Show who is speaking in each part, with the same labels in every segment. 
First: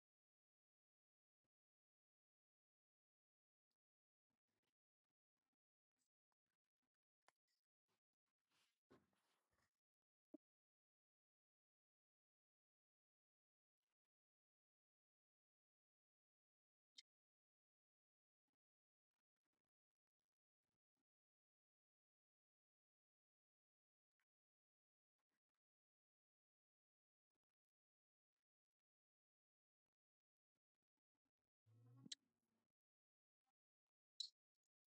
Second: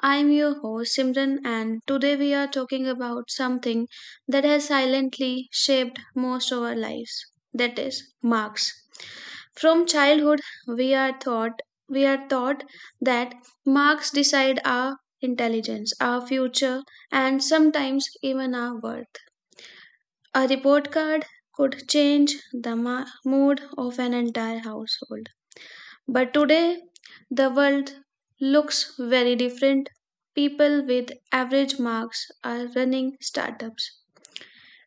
Speaker 1: I'm your host Simran, and today we are talking about something that has silently shaped most of our lives, that is, marks. From childhood, we are taught we are taught that marks decide our intelligence, our future, and sometimes even our worth. A report card could change the mood of an entire household. But today, the world looks very different. People with average marks are running startups.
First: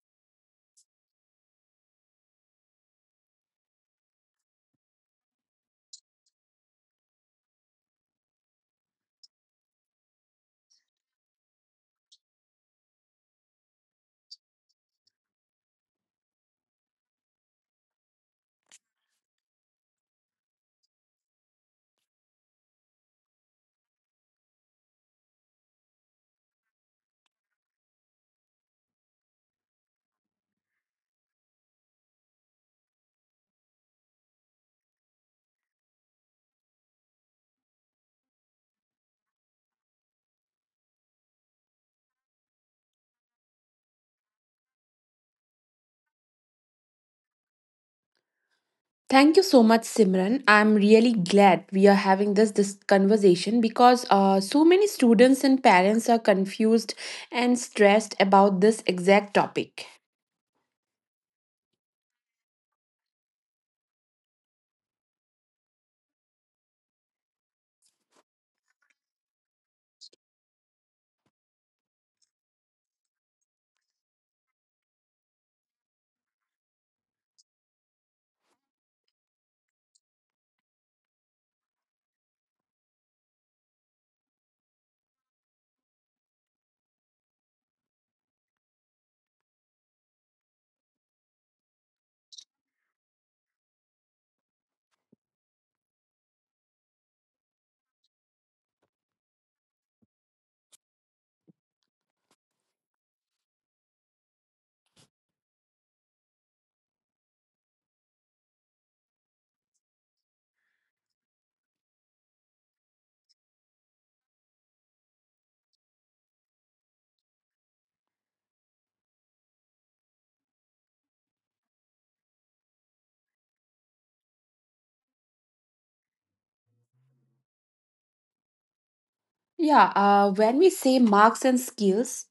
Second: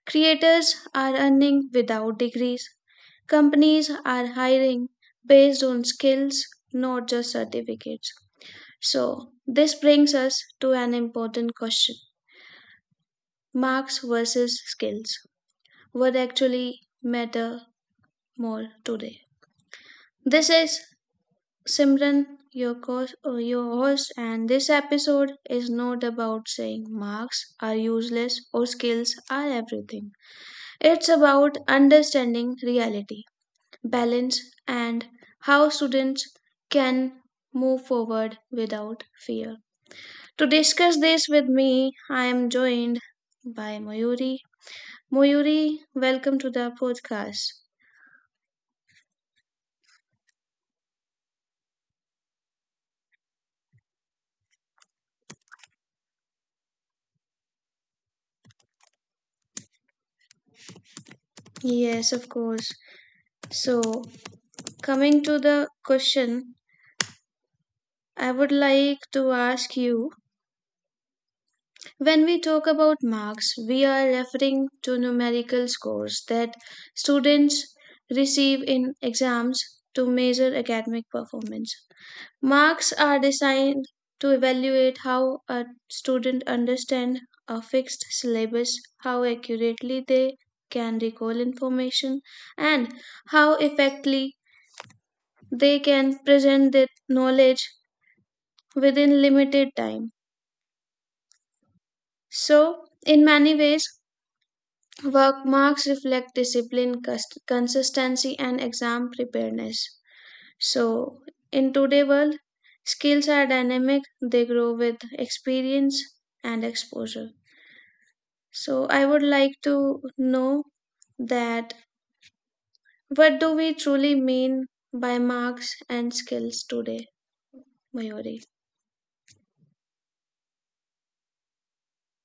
Speaker 1: Creators are earning without degrees. Companies are hiring based on skills, not just certificates. So, this brings us to an important question: marks versus skills. What actually matter more today? This is Simran, your, your host, and this episode is not about saying marks are useless or skills are everything. It's about understanding reality, balance, and how students can move forward without fear. To discuss this with me, I am joined by Mayuri. Mayuri, welcome to the podcast.
Speaker 2: Thank you so much, Simran. I'm really glad we are having this conversation because so many students and parents are confused and stressed about this exact topic.
Speaker 1: Yes, of course. So, coming to the question I would like to ask you, when we talk about marks, we are referring to numerical scores that students receive in exams to measure academic performance. Marks are designed to evaluate how a student understands a fixed syllabus, how accurately they can recall information, and how effectively they can present their knowledge within limited time. So, in many ways, work marks reflect discipline, consistency, and exam preparedness. So, in today's world, skills are dynamic, they grow with experience and exposure. So, I would like to know that what do we truly mean by marks and skills today, Mayuri?
Speaker 2: Yeah, when we say marks and skills,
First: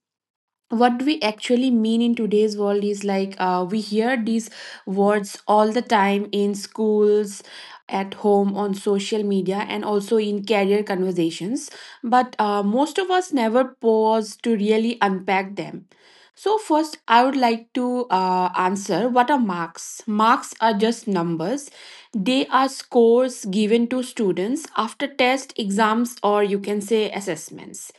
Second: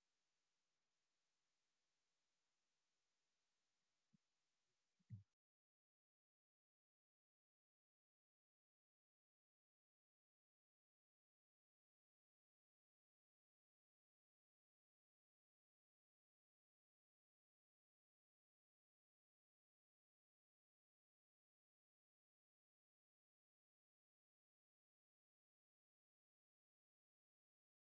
Speaker 2: what do we actually mean in today's world is like we hear these words all the time in schools, at home, on social media, and also in career conversations. But most of us never pause to really unpack them. So, first, I would like to answer, what are marks? Marks are just numbers, they are scores given to students after test, exams, or you can say assessments.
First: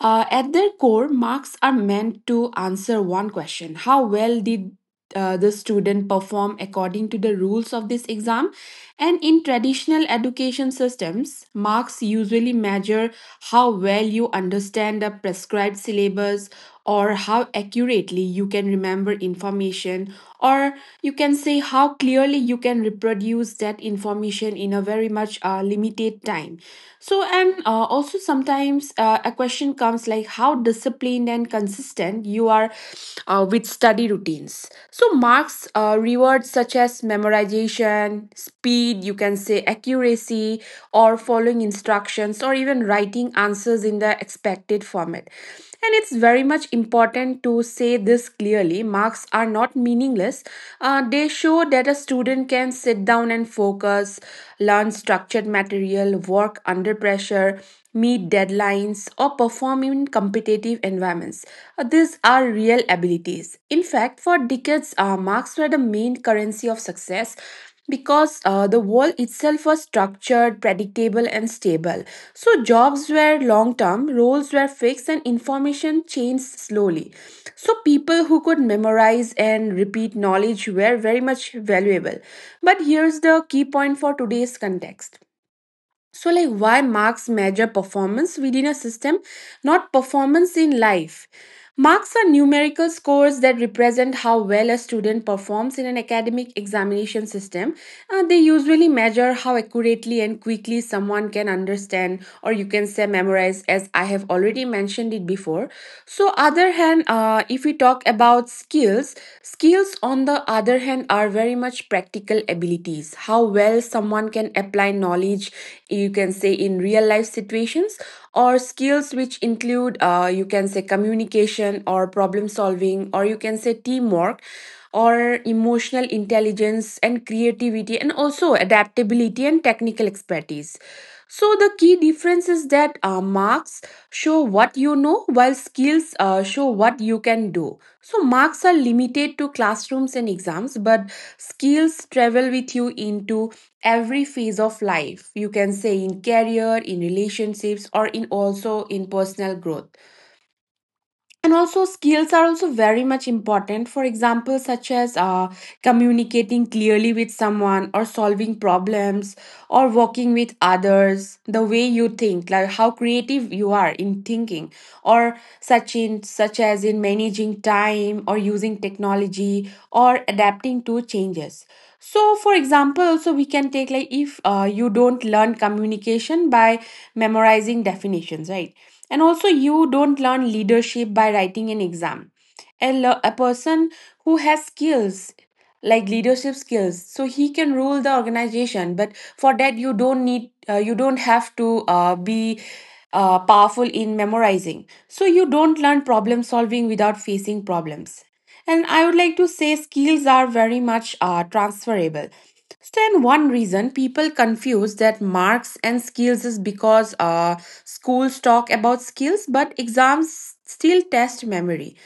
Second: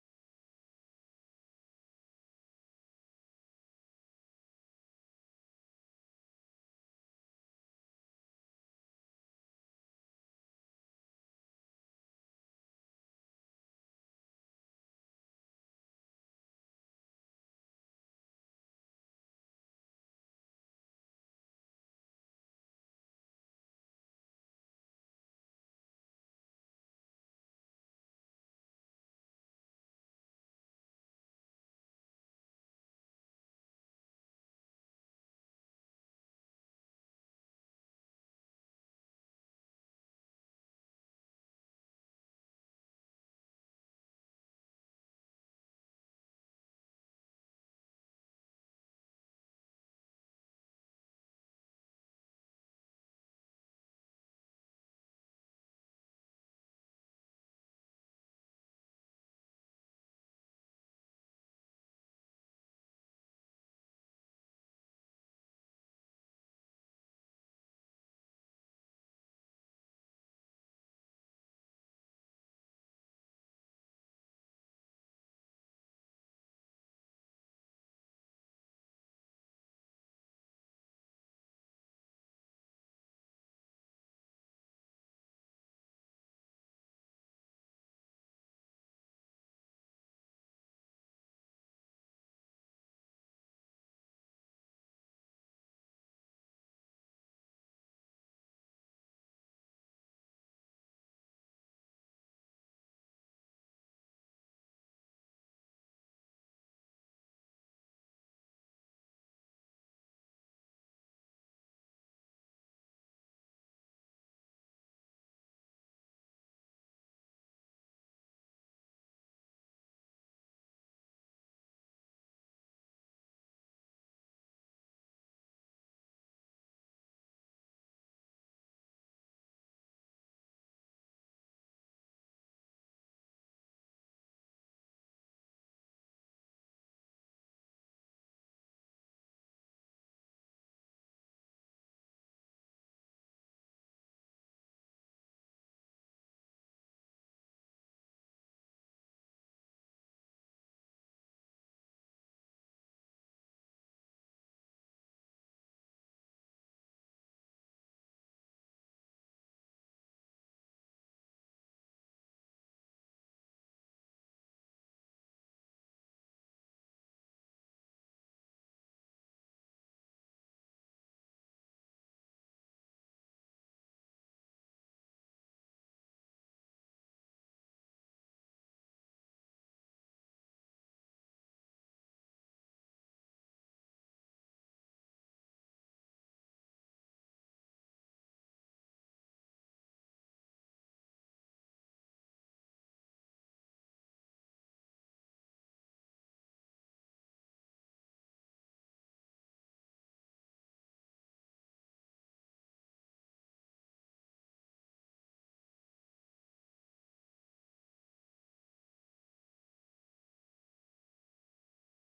Speaker 2: At their core, marks are meant to answer one question: how well did the student perform according to the rules of this exam, and in traditional education systems marks usually measure how well you understand the prescribed syllabus, or how accurately you can remember information, or you can say how clearly you can reproduce that information in a very much limited time. So and also sometimes a question comes like how disciplined and consistent you are with study routines. So, marks rewards such as memorization, speed, you can say accuracy, or following instructions, or even writing answers in the expected format. And it's very much important to say this clearly. Marks are not meaningless. They show that a student can sit down and focus, learn structured material, work under pressure, meet deadlines, or perform in competitive environments. These are real abilities. In fact, for decades, marks were the main currency of success because the world itself was structured, predictable, and stable. So, jobs were long term, roles were fixed, and information changed slowly. So, people who could memorize and repeat knowledge were very much valuable. But here's the key point for today's context, so like why marks measure performance within a system, not performance in life. Marks are numerical scores that represent how well a student performs in an academic examination system. They usually measure how accurately and quickly someone can understand, or you can say memorize, as I have already mentioned it before. So other hand if we talk about skills, skills on the other hand are very much practical abilities. How well someone can apply knowledge, you can say, in real life situations, or skills which include, you can say, communication, or problem solving, or you can say, teamwork, or emotional intelligence and creativity, and also adaptability and technical expertise. So the key difference is that marks show what you know, while skills show what you can do. So marks are limited to classrooms and exams, but skills travel with you into every phase of life. You can say in career, in relationships, or in also in personal growth. And also skills are also very much important, for example such as communicating clearly with someone, or solving problems, or working with others, the way you think, like how creative you are in thinking, or such in such as in managing time, or using technology, or adapting to changes. So for example also we can take, like if you don't learn communication by memorizing definitions, right? And also, you don't learn leadership by writing an exam. A person who has skills, like leadership skills, so he can rule the organization. But for that, you don't need, you don't have to be powerful in memorizing. So you don't learn problem solving without facing problems. And I would like to say skills are very much transferable. Stand one reason people confuse that marks and skills is because schools talk about skills, but exams still test memory.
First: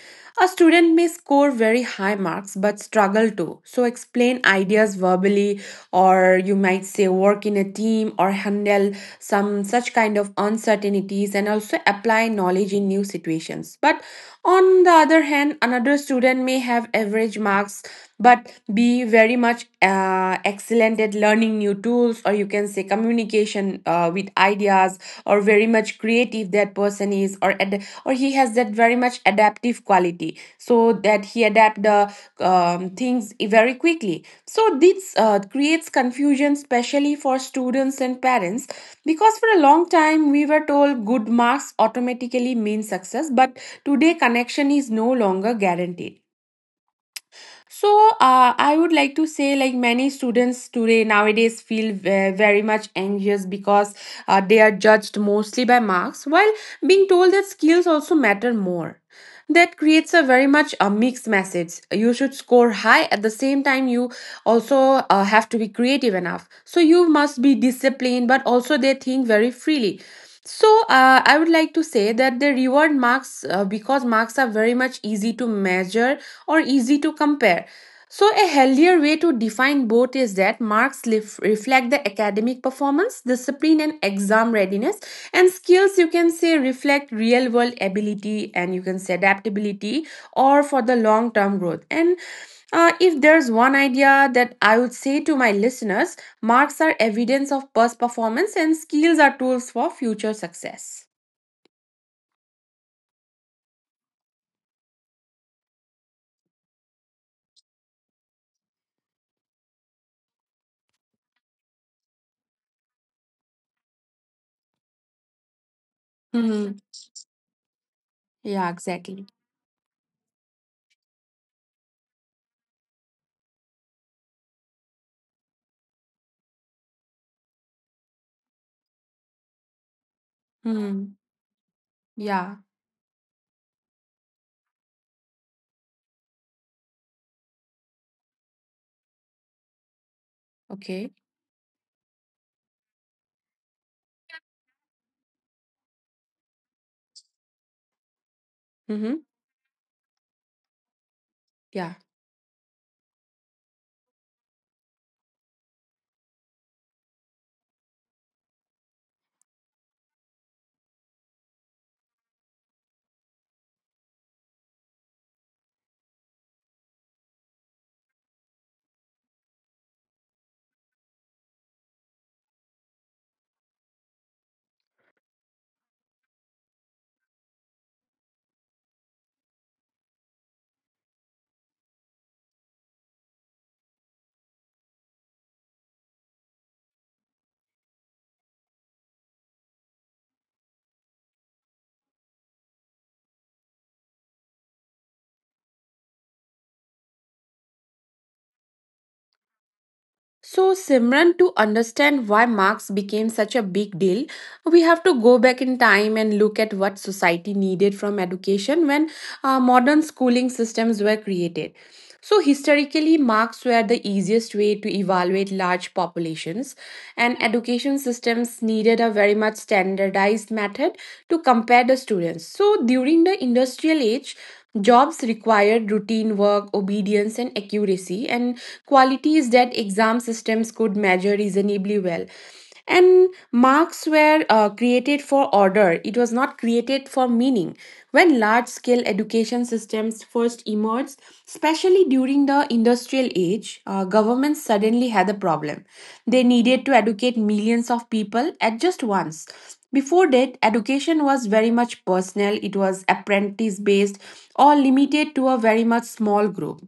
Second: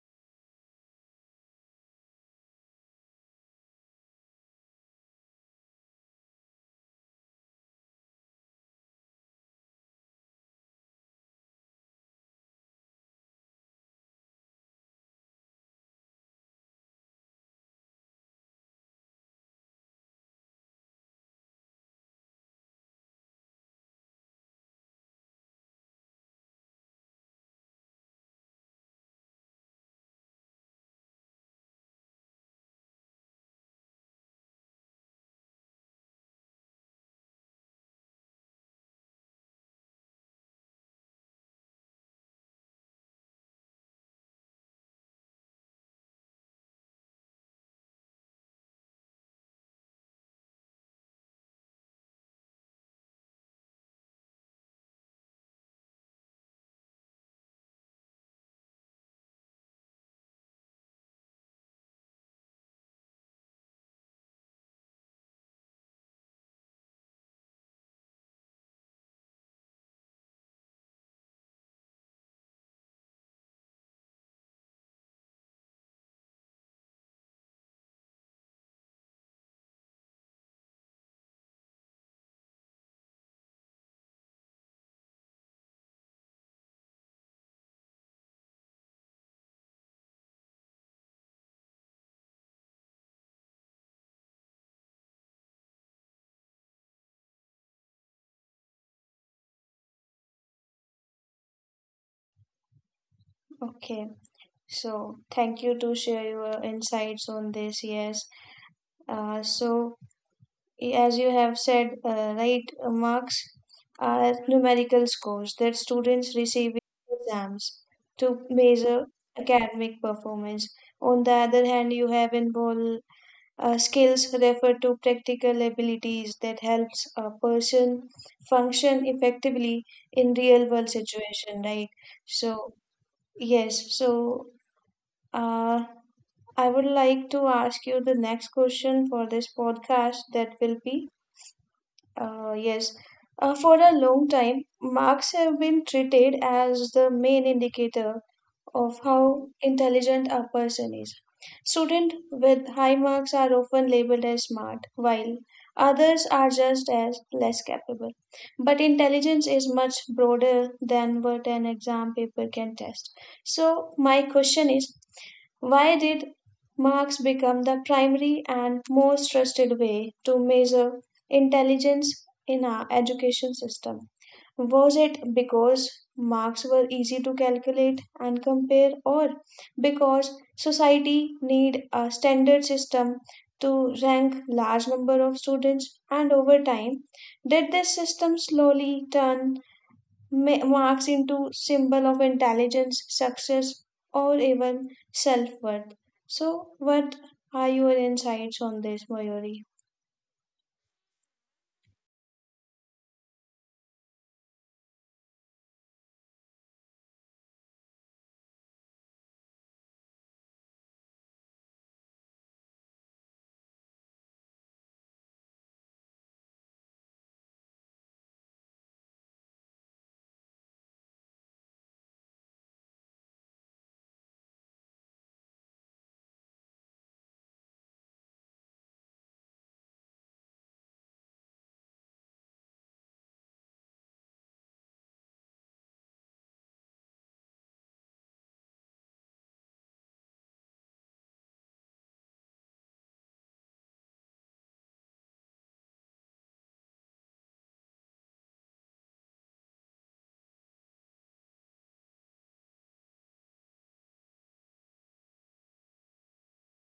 Speaker 2: A student may score very high marks but struggle to. So, explain ideas verbally, or you might say work in a team, or handle some such kind of uncertainties, and also apply knowledge in new situations. But on the other hand, another student may have average marks but be very much excellent at learning new tools, or you can say communication with ideas, or very much creative that person is, or or he has that very much adaptive quality, so that he adapt the things very quickly. So this creates confusion, especially for students and parents, because for a long time we were told good marks automatically mean success, but today connection is no longer guaranteed. So I would like to say, like many students today nowadays feel very much anxious because they are judged mostly by marks, while being told that skills also matter more. That creates a very much a mixed message. You should score high at the same time. You also have to be creative enough. So you must be disciplined, but also they think very freely. So I would like to say that they reward marks because marks are very much easy to measure, or easy to compare. So, a healthier way to define both is that marks reflect the academic performance, discipline, and exam readiness, and skills you can say reflect real world ability and you can say adaptability, or for the long term growth. And if there's one idea that I would say to my listeners, marks are evidence of past performance, and skills are tools for future success.
Speaker 1: Okay, so thank you to share your insights on this. Yes, so, as you have said, right, marks are numerical scores that students receive
Speaker 2: Mhm.
Speaker 1: in exams to
Speaker 2: Yeah,
Speaker 1: measure
Speaker 2: exactly.
Speaker 1: academic performance. On the other hand, you have involved skills referred to practical abilities that helps a person function effectively in real world
Speaker 2: Mhm.
Speaker 1: situation, right?
Speaker 2: Yeah,
Speaker 1: So yes, so uh, I would like to ask you the next question for this podcast that will
Speaker 2: okay.
Speaker 1: be yes. For a long time, marks have been treated as the main indicator of
Speaker 2: Hmm.
Speaker 1: how intelligent a person is.
Speaker 2: Yeah.
Speaker 1: Students with high marks are often labeled as smart, while others are just as less capable. But intelligence is much broader than what an exam paper can test. So, my question is, why did marks become the primary and most trusted way to measure intelligence in our education system? Was it because Marks were easy to calculate and compare, or because society need a standard system to rank large number of students, and over time did this system slowly turn marks into symbol of intelligence success or even self-worth? So, what are your insights on this, Mayuri?
Speaker 2: So, Simran, to understand why Marx became such a big deal, we have to go back in time and look at what society needed from education when modern schooling systems were created. So, historically, marks were the easiest way to evaluate large populations, and education systems needed a very much standardized method to compare the students. So, during the industrial age, jobs required routine work, obedience, and accuracy, and qualities that exam systems could measure reasonably well. And marks were created for order, it was not created for meaning. When large scale education systems first emerged, especially during the industrial age, governments suddenly had a problem. They needed to educate millions of people at just once. Before that, education was very much personal, it was apprentice based, or limited to a very much small group.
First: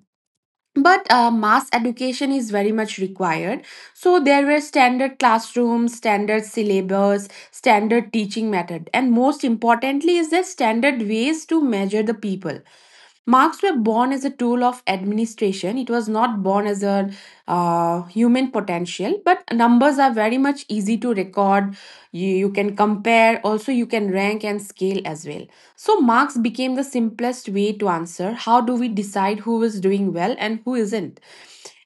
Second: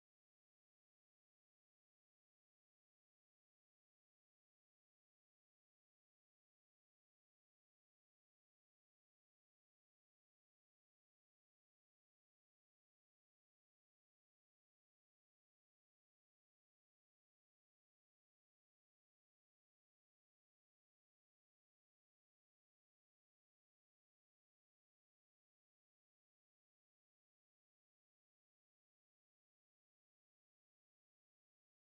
Speaker 2: But mass education is very much required. So there were standard classrooms, standard syllabus, standard teaching method, and most importantly is that standard ways to measure the people. Marks were born as a tool of administration, it was not born as a human potential. But numbers are very much easy to record, you can compare, also you can rank and scale as well. So marks became the simplest way to answer, how do we decide who is doing well and who isn't?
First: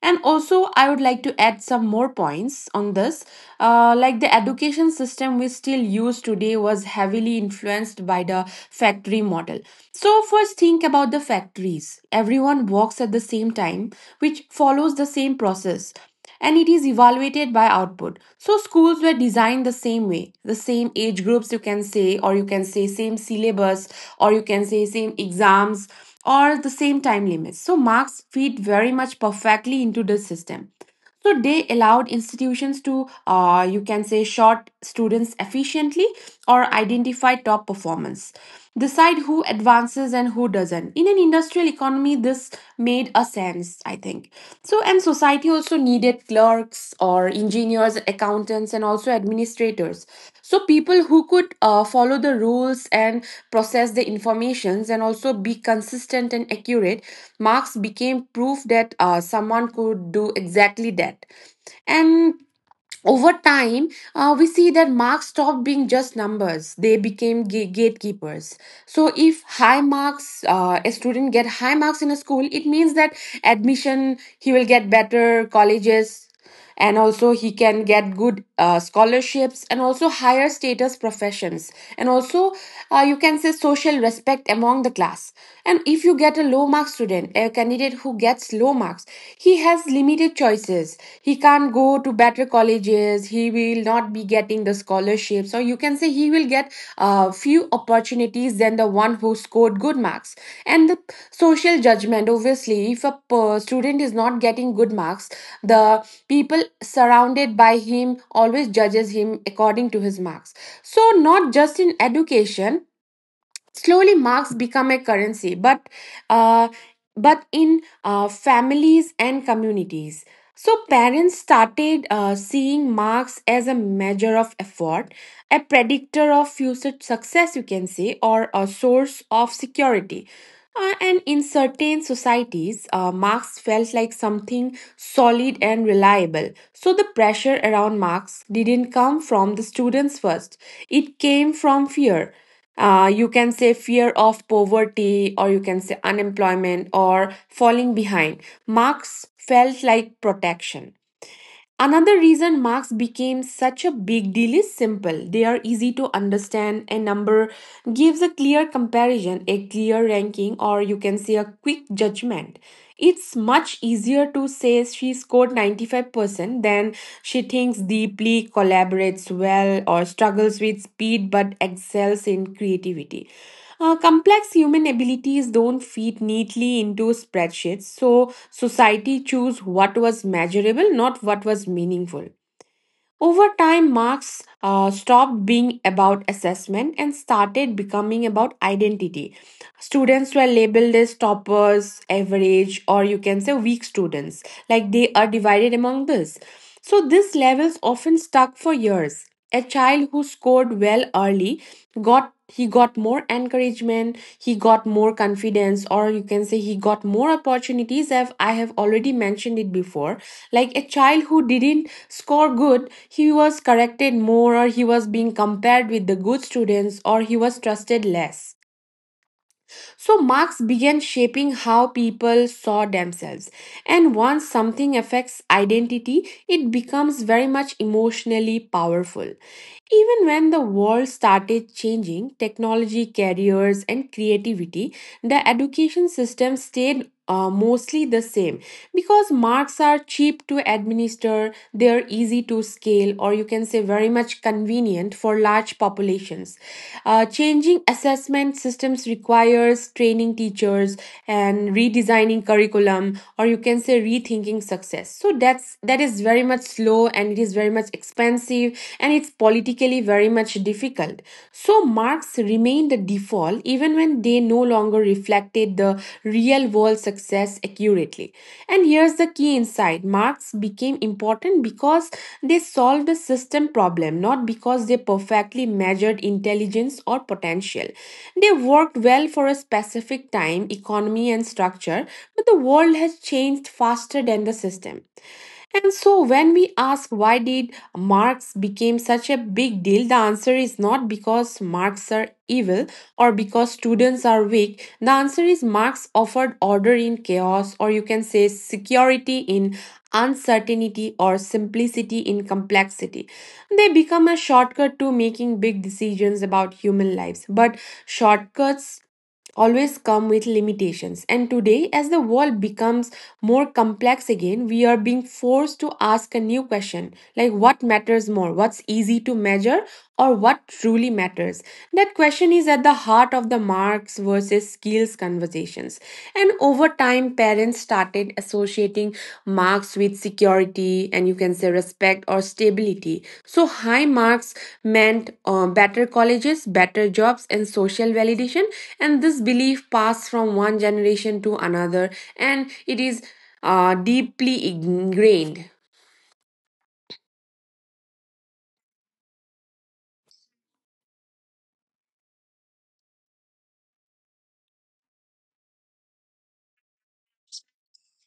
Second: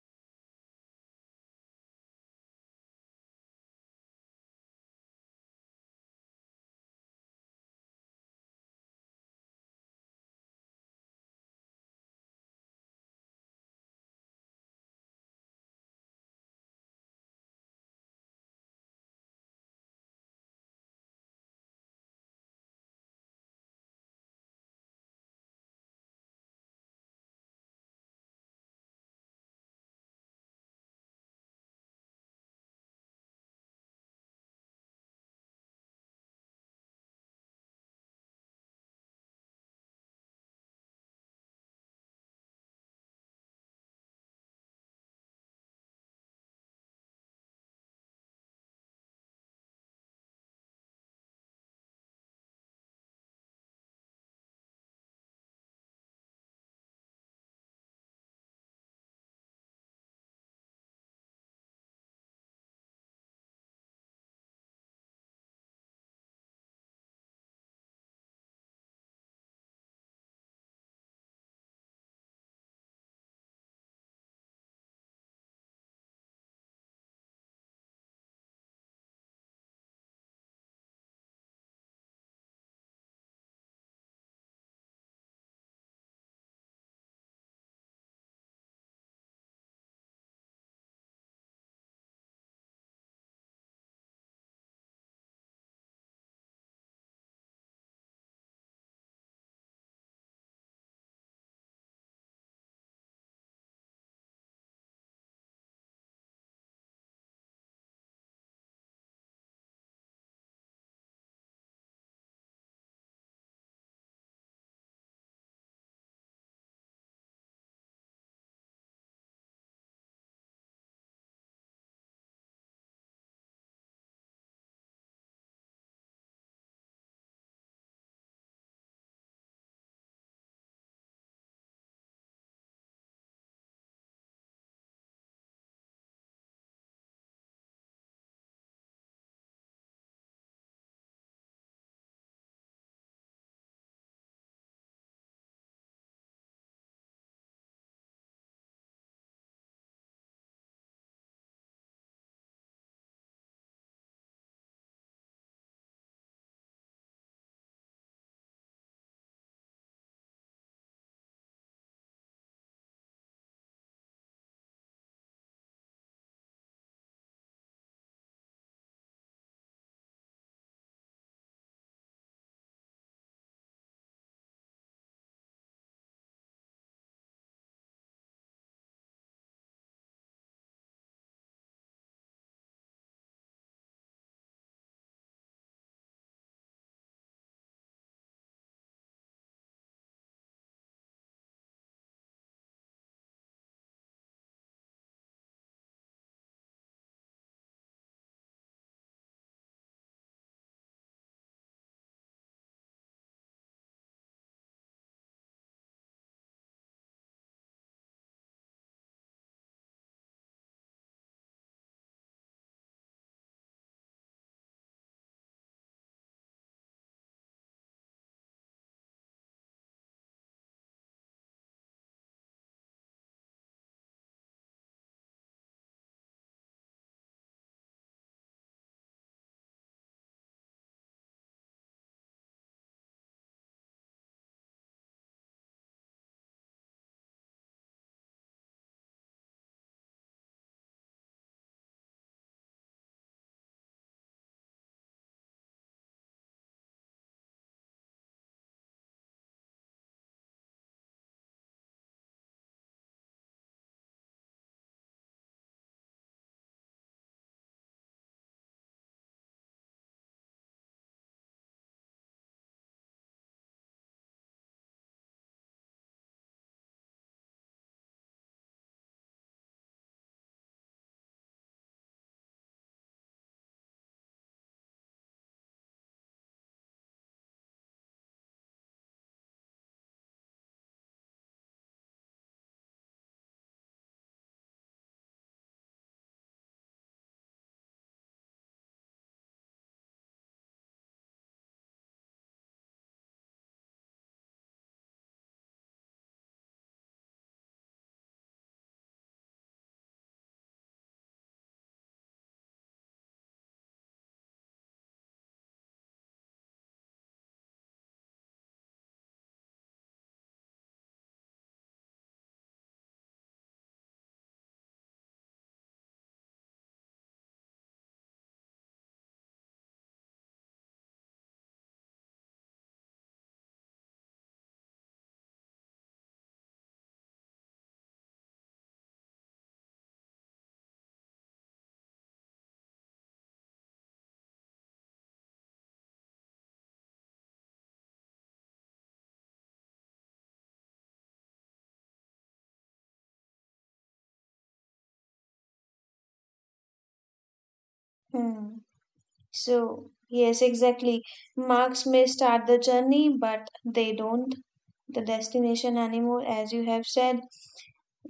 Speaker 2: And also, I would like to add some more points on this. Like the education system we still use today was heavily influenced by the factory model. So first think about the factories. Everyone works at the same time, which follows the same process, and it is evaluated by output. So schools were designed the same way, the same age groups you can say, or you can say same syllabus, or you can say same exams, or the same time limits. So marks fit very much perfectly into the system, so they allowed institutions to you can say short students efficiently, or identify top performance, decide who advances and who doesn't. In an industrial economy this made a sense I think. So and society also needed clerks or engineers, accountants, and also administrators. So people who could follow the rules and process the informations, and also be consistent and accurate. Marx became proof that someone could do exactly that. And over time, we see that marks stopped being just numbers. They became gatekeepers. So, if high marks, a student get high marks in a school, it means that admission he will get better colleges, and also he can get good scholarships and also higher status professions. And also, you can say social respect among the class. And if you get a low mark student, a candidate who gets low marks, he has limited choices, he can't go to better colleges, he will not be getting the scholarships, or you can say he will get a few opportunities than the one who scored good marks. And the social judgment obviously, if a student is not getting good marks, the people surrounded by him always judges him according to his marks. So, not just in education, slowly marks become a currency uh, but in families and communities. So parents started seeing marks as a measure of effort, a predictor of future success you can say, or a source of security. And in certain societies marks felt like something solid and reliable. So the pressure around marks didn't come from the students first, it came from fear. You can say fear of poverty, or you can say unemployment or falling behind. Marks felt like protection. Another reason marks became such a big deal is simple. They are easy to understand. A number gives a clear comparison, a clear ranking, or you can say a quick judgment. It's much easier to say she scored 95% than she thinks deeply, collaborates well, or struggles with speed but excels in creativity. Complex human abilities don't fit neatly into spreadsheets, so society chose what was measurable, not what was meaningful. Over time, marks stopped being about assessment and started becoming about identity. Students were labeled as toppers, average, or you can say weak students, like they are divided among this. So, these levels often stuck for years. A child who scored well early got more encouragement, he got more confidence, or you can say he got more opportunities as I have already mentioned it before. Like a child who didn't score good, he was corrected more, or he was being compared with the good students, or he was trusted less. So marks began shaping how people saw themselves. And once something affects identity, it becomes very much emotionally powerful. Even when the world started changing, technology, careers, and creativity, the education system stayed mostly the same, because marks are cheap to administer, they are easy to scale, or you can say very much convenient for large populations. Changing assessment systems requires training teachers and redesigning curriculum, or you can say rethinking success. So that is very much slow, and it is very much expensive, and it's politically very much difficult world. So marks remained the default even when they no longer reflected the real world success accurately. And here's the key insight: marks became important because they solved a system problem, not because they perfectly measured intelligence or potential. They worked well for a specific time, economy, and structure, but the world has changed faster than the system. And so when we ask why did Marx became such a big deal, the answer is not because Marx are evil or because students are weak. The answer is Marx offered order in chaos, or you can say security in uncertainty, or simplicity in complexity. They become a shortcut to making big decisions about human lives. But shortcuts always come with limitations. And today, as the world becomes more complex again, we are being forced to ask a new question, like what matters more, what's easy to measure, or what truly matters. That question is at the heart of the marks versus skills conversations. And over time, parents started associating marks with security, and you can say respect or stability. So, high marks meant better colleges, better jobs, and social validation. And this belief passed from one generation to another, and it is deeply ingrained.
Speaker 1: Hmm. So, yes, exactly. Marks may start the journey, but they don't. The destination anymore, as you have said,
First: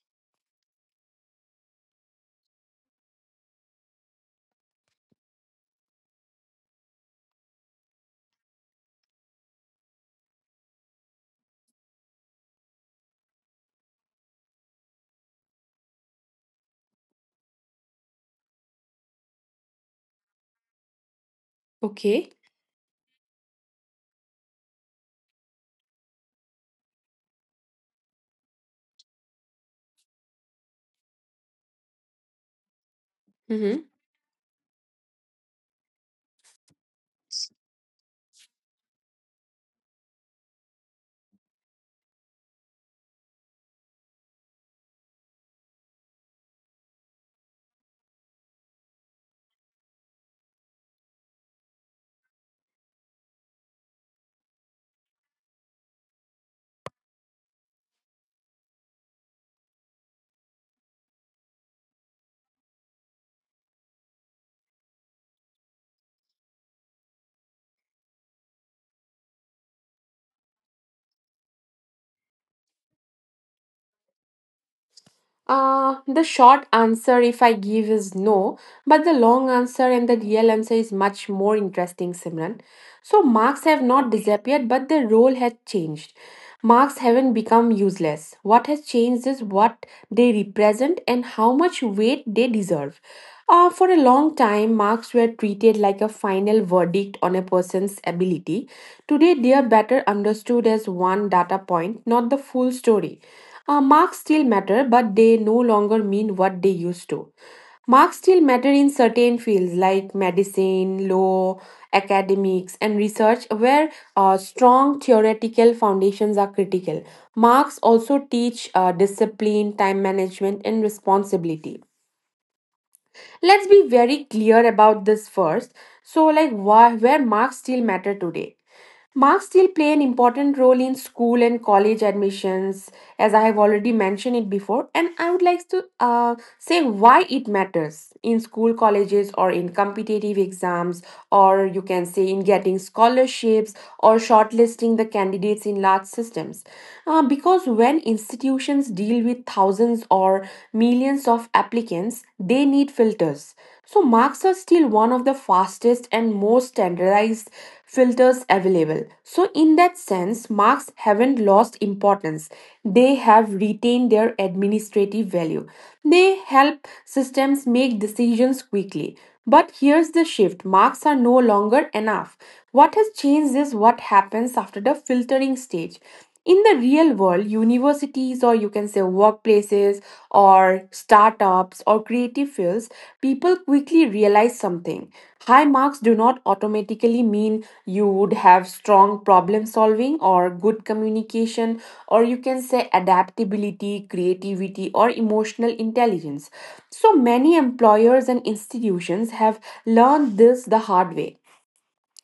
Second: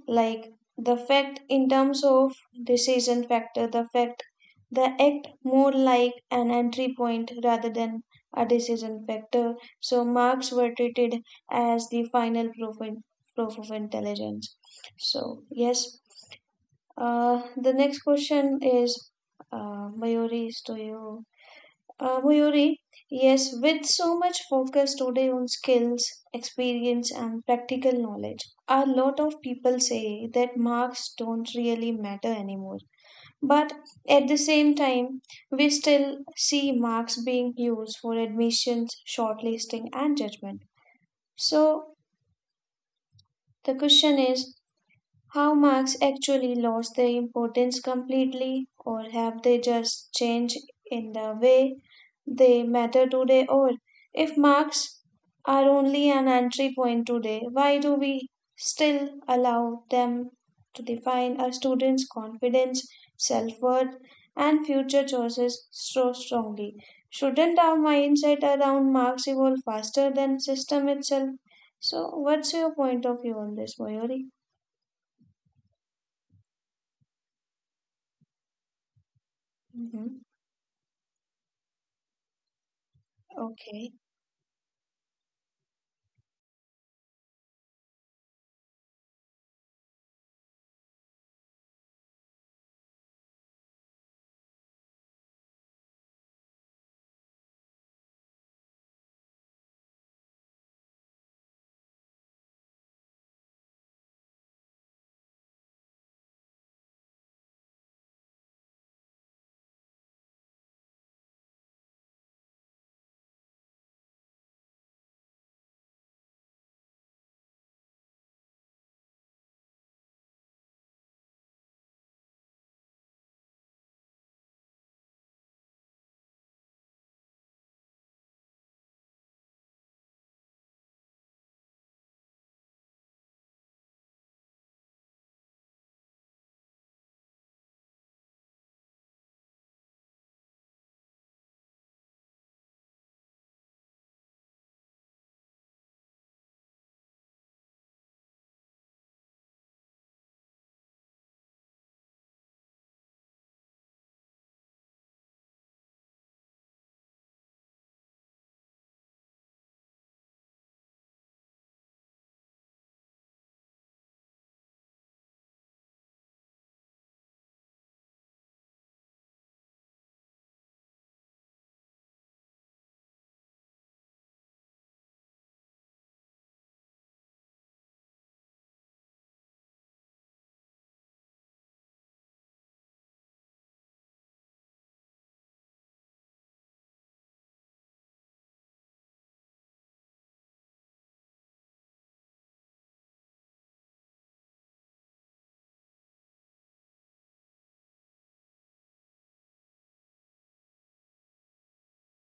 Speaker 1: like the fact in terms of decision factor, the fact, the act more like an entry point rather than a decision factor. So, marks were treated as the final proof, in, proof of intelligence. So, yes. The next question is, Mayuri, is to you.
Speaker 2: Okay.
Speaker 1: Muyuri, yes, with so much focus today on skills, experience, and practical knowledge, a lot of people say that marks don't really matter anymore. But
Speaker 2: Mhm.
Speaker 1: at the same time, we still see marks being used for admissions, shortlisting, and judgment. So the question is, how marks actually lost their importance completely, or have they just changed in the way they matter today? Or if marks are only an entry point today, why do we still allow them to define a student's confidence, self worth, and future choices so strongly? Shouldn't our mindset around marks evolve faster than system itself? So, what's your point of view on this, Mayuri?
Speaker 2: The short answer, if I give, is no, but the long answer and the
Speaker 1: hmm
Speaker 2: real answer is much more interesting, Simran. So, marks have
Speaker 1: Okay.
Speaker 2: not disappeared, but their role has changed. Marks haven't become useless. What has changed is what they represent and how much weight they deserve. For a long time, marks were treated like a final verdict on a person's ability. Today, they are better understood as one data point, not the full story. Marks still matter, but they no longer mean what they used to. Marks still matter in certain fields like medicine, law, academics, and research, where strong theoretical foundations are critical. Marks also teach discipline, time management, and responsibility. Let's be very clear about this first. So, like, why, where marks still matter today? Marks still play an important role in school and college admissions, as I have already mentioned it before. And I would like to say why it matters in school, colleges, or in competitive exams, or you can say in getting scholarships or shortlisting the candidates in large systems. Because when institutions deal with thousands or millions of applicants, they need filters. So, marks are still one of the fastest and most standardized filters available. So, in that sense, marks haven't lost importance. They have retained their administrative value. They help systems make decisions quickly. But here's the shift: marks are no longer enough. What has changed is what happens after the filtering stage. In the real world, universities, or you can say workplaces, or startups, or creative fields, people quickly realize something. High marks do not automatically mean you would have strong problem solving, or good communication, or you can say adaptability, creativity, or emotional intelligence. So many employers and institutions have learned this the hard way.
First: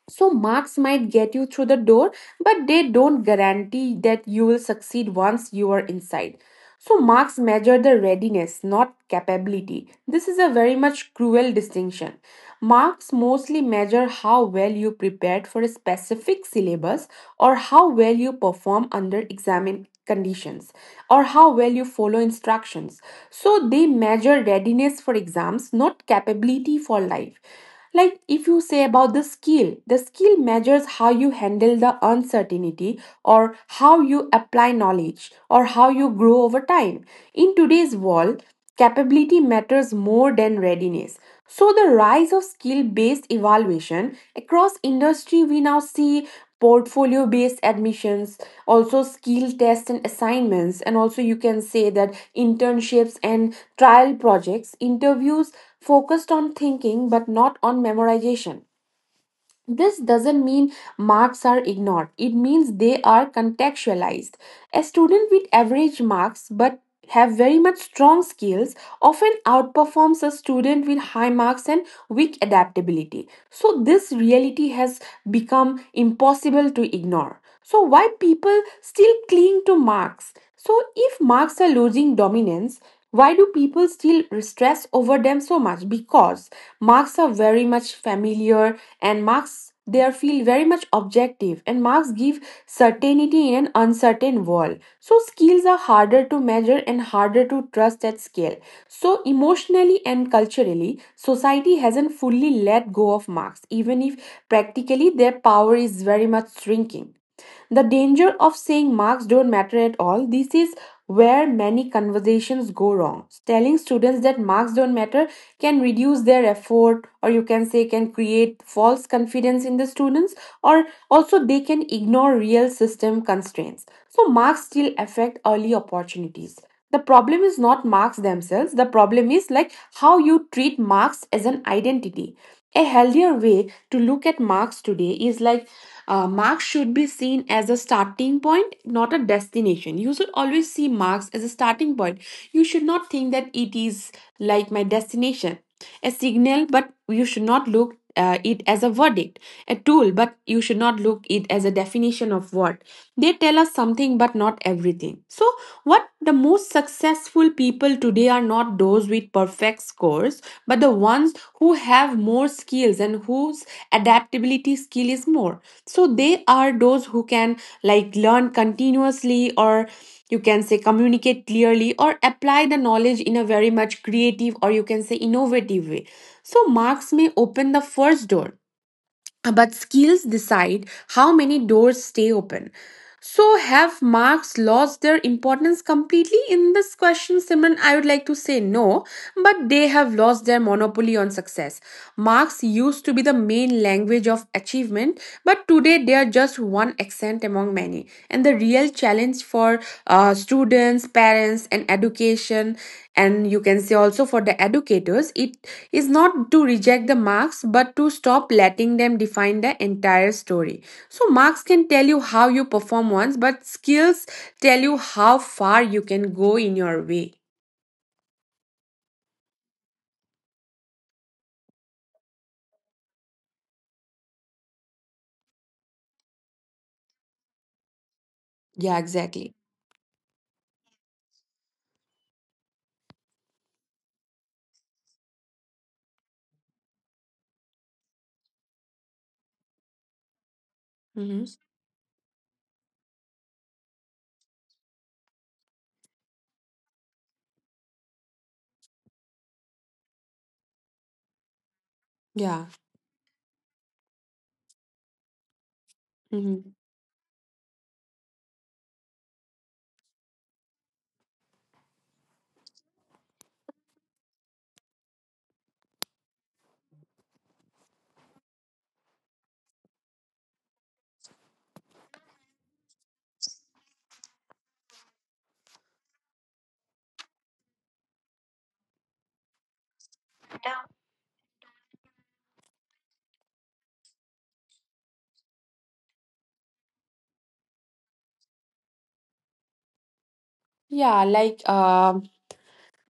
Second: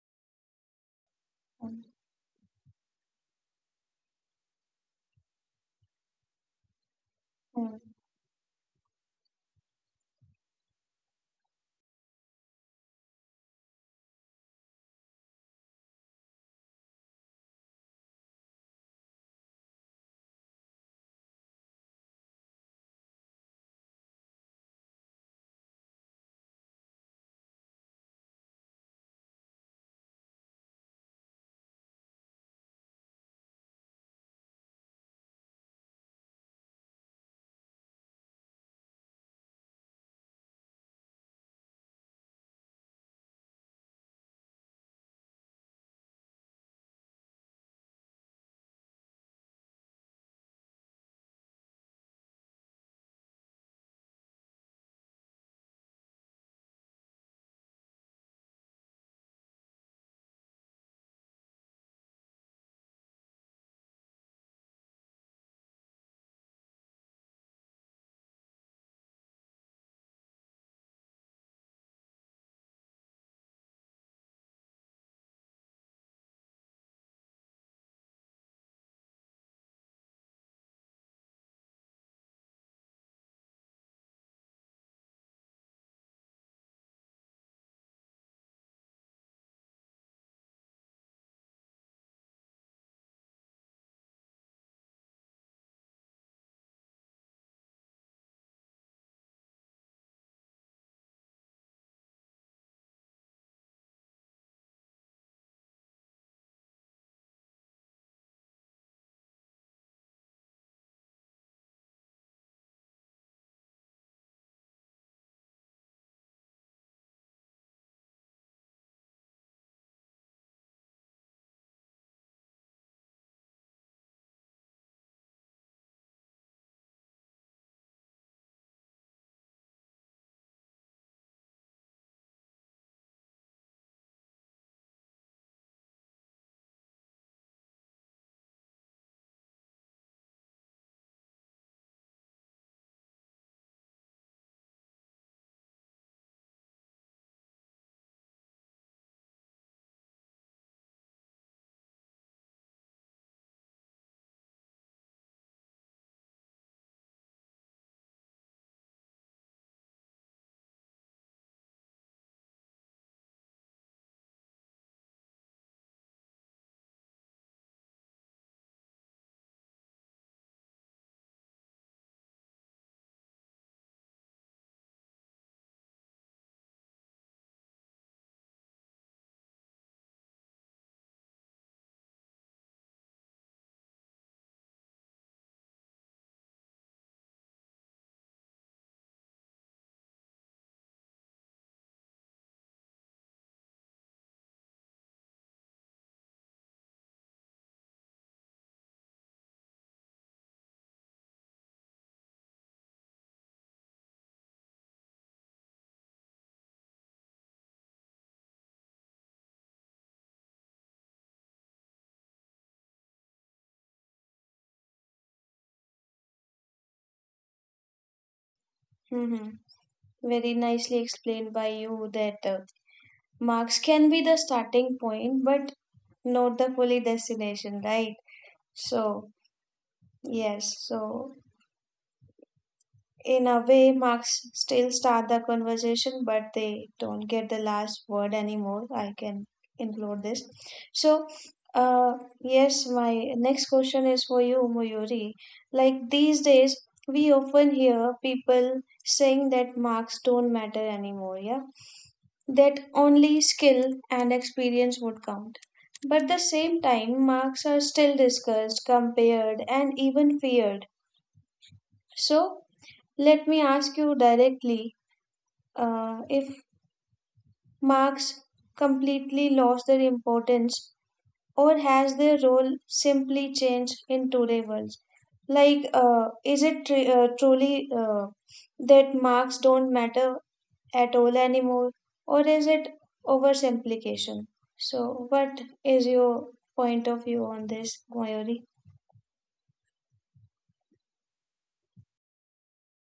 Speaker 2: So, marks might get you through the
Speaker 1: Mm,
Speaker 2: door, but they don't guarantee that you will succeed once you are inside. So, marks
Speaker 1: mm,
Speaker 2: measure the readiness, not capability. This is a very much cruel distinction. Marks mostly measure how well you prepared for a specific syllabus, or how well you perform under examin conditions, or how well you follow instructions. So, they measure readiness for exams, not capability for life. Like if you say about the skill measures how you handle the uncertainty, or how you apply knowledge, or how you grow over time. In today's world, capability matters more than readiness. So the rise of skill-based evaluation across industry, we now see portfolio-based admissions, also skill tests and assignments, and also you can say that internships and trial projects, interviews focused on thinking but not on memorization. This doesn't mean marks are ignored, it means they are contextualized. A student with average marks but have very much strong skills often outperforms a student with high marks and weak adaptability. So, this reality has become impossible to ignore. So, why people still cling to marks? So, if marks are losing dominance, why do people still stress over them so much? Because marks are very much familiar, and marks there feel very much objective, and marks give certainty in an uncertain world. So skills are harder to measure and harder to trust at scale. So emotionally and culturally society hasn't fully let go of marks, even if practically their power is very much shrinking. The danger of saying marks don't matter at all, this is where many conversations go wrong. Telling students that marks don't matter can reduce their effort, or you can say, can create false confidence in the students, or also they can ignore real system constraints. So, marks still affect early opportunities. The problem is not marks themselves, the problem is like how you treat marks as an identity. A healthier way to look at marks today is like, marks should be seen as a starting point, not a destination. You should always see marks as a starting point. You should not think that it is like my destination. A signal, but you should not look it as a verdict, a tool, but you should not look it as a definition of what. They tell us something, but not everything. So, what the most successful people today are not those with perfect scores, but the ones who have more skills and whose adaptability skill is more. So, they are those who can like learn continuously, or you can say communicate clearly, or apply the knowledge in a very much creative, or you can say innovative way. So marks may open the first door, but skills decide how many doors stay open. So have marks lost their importance completely in this question, Simran? I would like to say no, but they have lost their monopoly on success. Marks used to be the main language of achievement, but today they are just one accent among many. And the real challenge for students, parents, and education, and you can say also for the educators, it is not to reject the marks but to stop letting them define the entire story. So marks can tell you how you perform once, but skills tell you how far you can go in your way.
Speaker 1: Mm-hmm. Very nicely explained by you that marks can be the starting point, but not the fully destination, right?
Speaker 2: Yeah,
Speaker 1: So,
Speaker 2: exactly.
Speaker 1: yes. So, in a way, marks still start the conversation, but they don't get the last word anymore. I can include this. So,
Speaker 2: Hmm.
Speaker 1: uh, yes, my next question is for you, Muyuri. Like these days, we often hear people saying that marks don't matter anymore, yeah?
Speaker 2: Yeah.
Speaker 1: That only skill and experience would count. But at the
Speaker 2: Hmm.
Speaker 1: same time, marks are still discussed, compared, and even feared. So, let me ask you directly, if marks completely lost their importance or has their role simply changed in today's world, like truly that marks don't matter at all anymore, or is it oversimplification? So what is your point of view on this, Mayuri?
Speaker 2: Yeah.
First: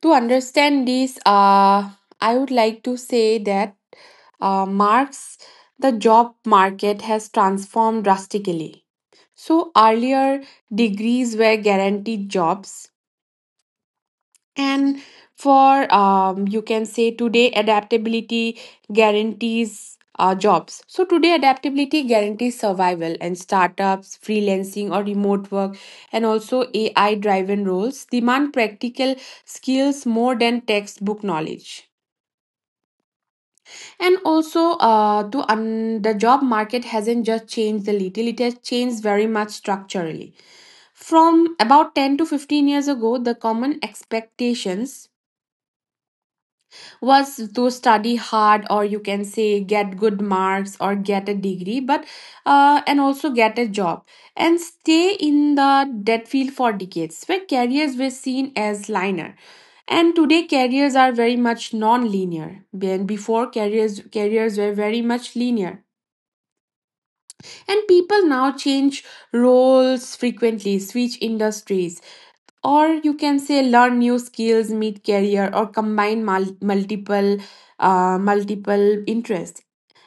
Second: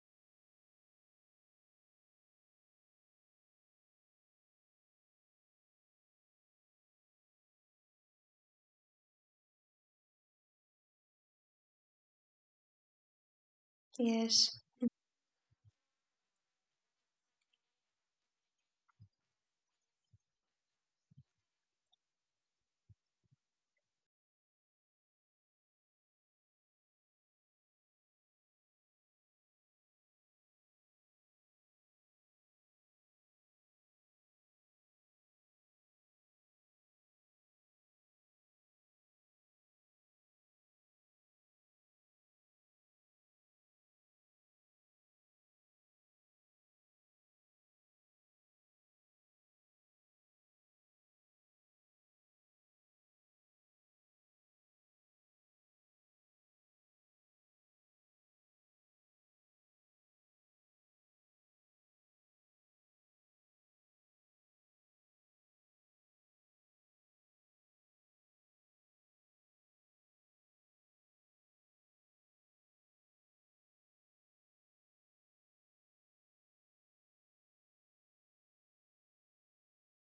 Speaker 2: To understand this, I would like to say that Marx, the job market has transformed drastically. So, earlier, degrees were guaranteed jobs.
Speaker 1: yes
Speaker 2: And for you can say today adaptability guarantees jobs. So today adaptability guarantees survival, and startups, freelancing or remote work, and also AI driven roles demand practical skills more than textbook knowledge. And also, the job market hasn't just changed a little; it has changed very much structurally. From about 10 to 15 years ago, the common expectations was to study hard, or you can say get good marks or get a degree, but and also get a job and stay in the debt field for decades, where careers were seen as linear. And today careers are very much non-linear. When before careers careers were very much linear, and people now change roles frequently, switch industries, or you can say learn new skills, meet career, or combine multiple interests.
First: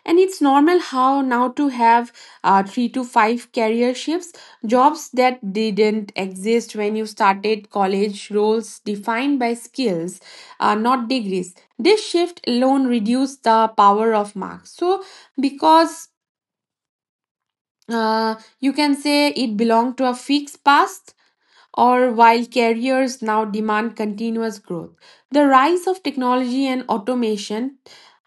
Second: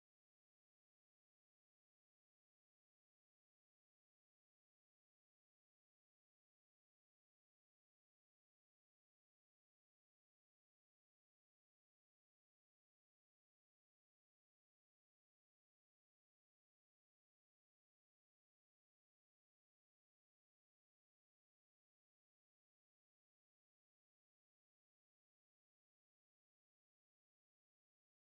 Speaker 2: And it's normal how now to have three to five career shifts, jobs that didn't exist when you started college, roles defined by skills, not degrees. This shift alone reduced the power of marks. So, because uh, you can say it belonged to a fixed past, or while carriers now demand continuous growth. The rise of technology and automation.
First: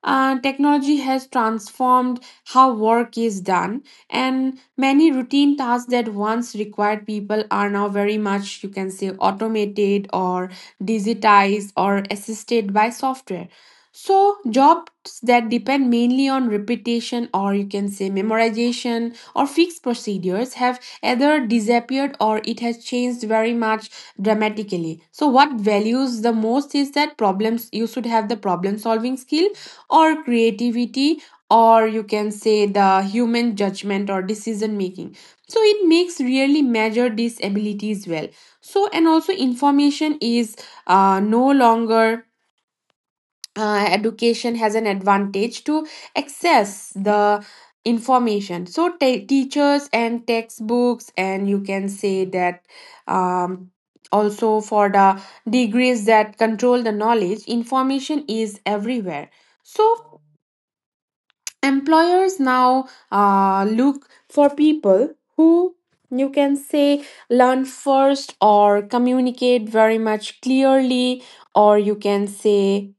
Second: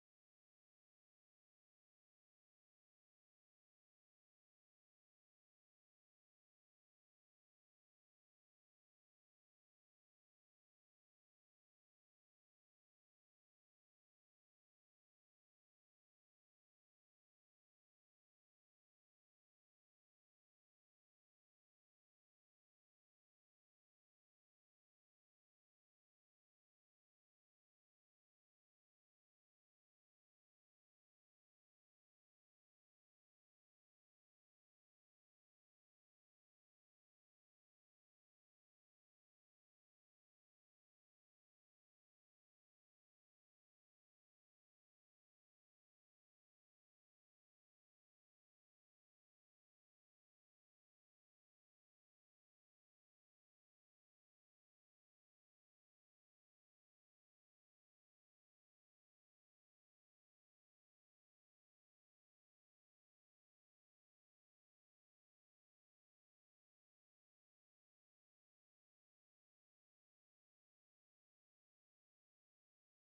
Speaker 2: Technology has transformed how work is done, and many routine tasks that once required people are now very much, you can say, automated or digitized or assisted by software. So, jobs that depend mainly on repetition or you can say memorization or fixed procedures have either disappeared or it has changed very much dramatically. So, what values the most is that problems you should have the problem solving skill, or creativity, or you can say the human judgment or decision making. So, it makes really measure these abilities well. So, and also information is no longer education has an advantage to access the information. So teachers and textbooks, and you can say that um, also for the degrees that control the knowledge, information is everywhere. So employers now look for people who, you can say, learn first or communicate very much clearly, or you can say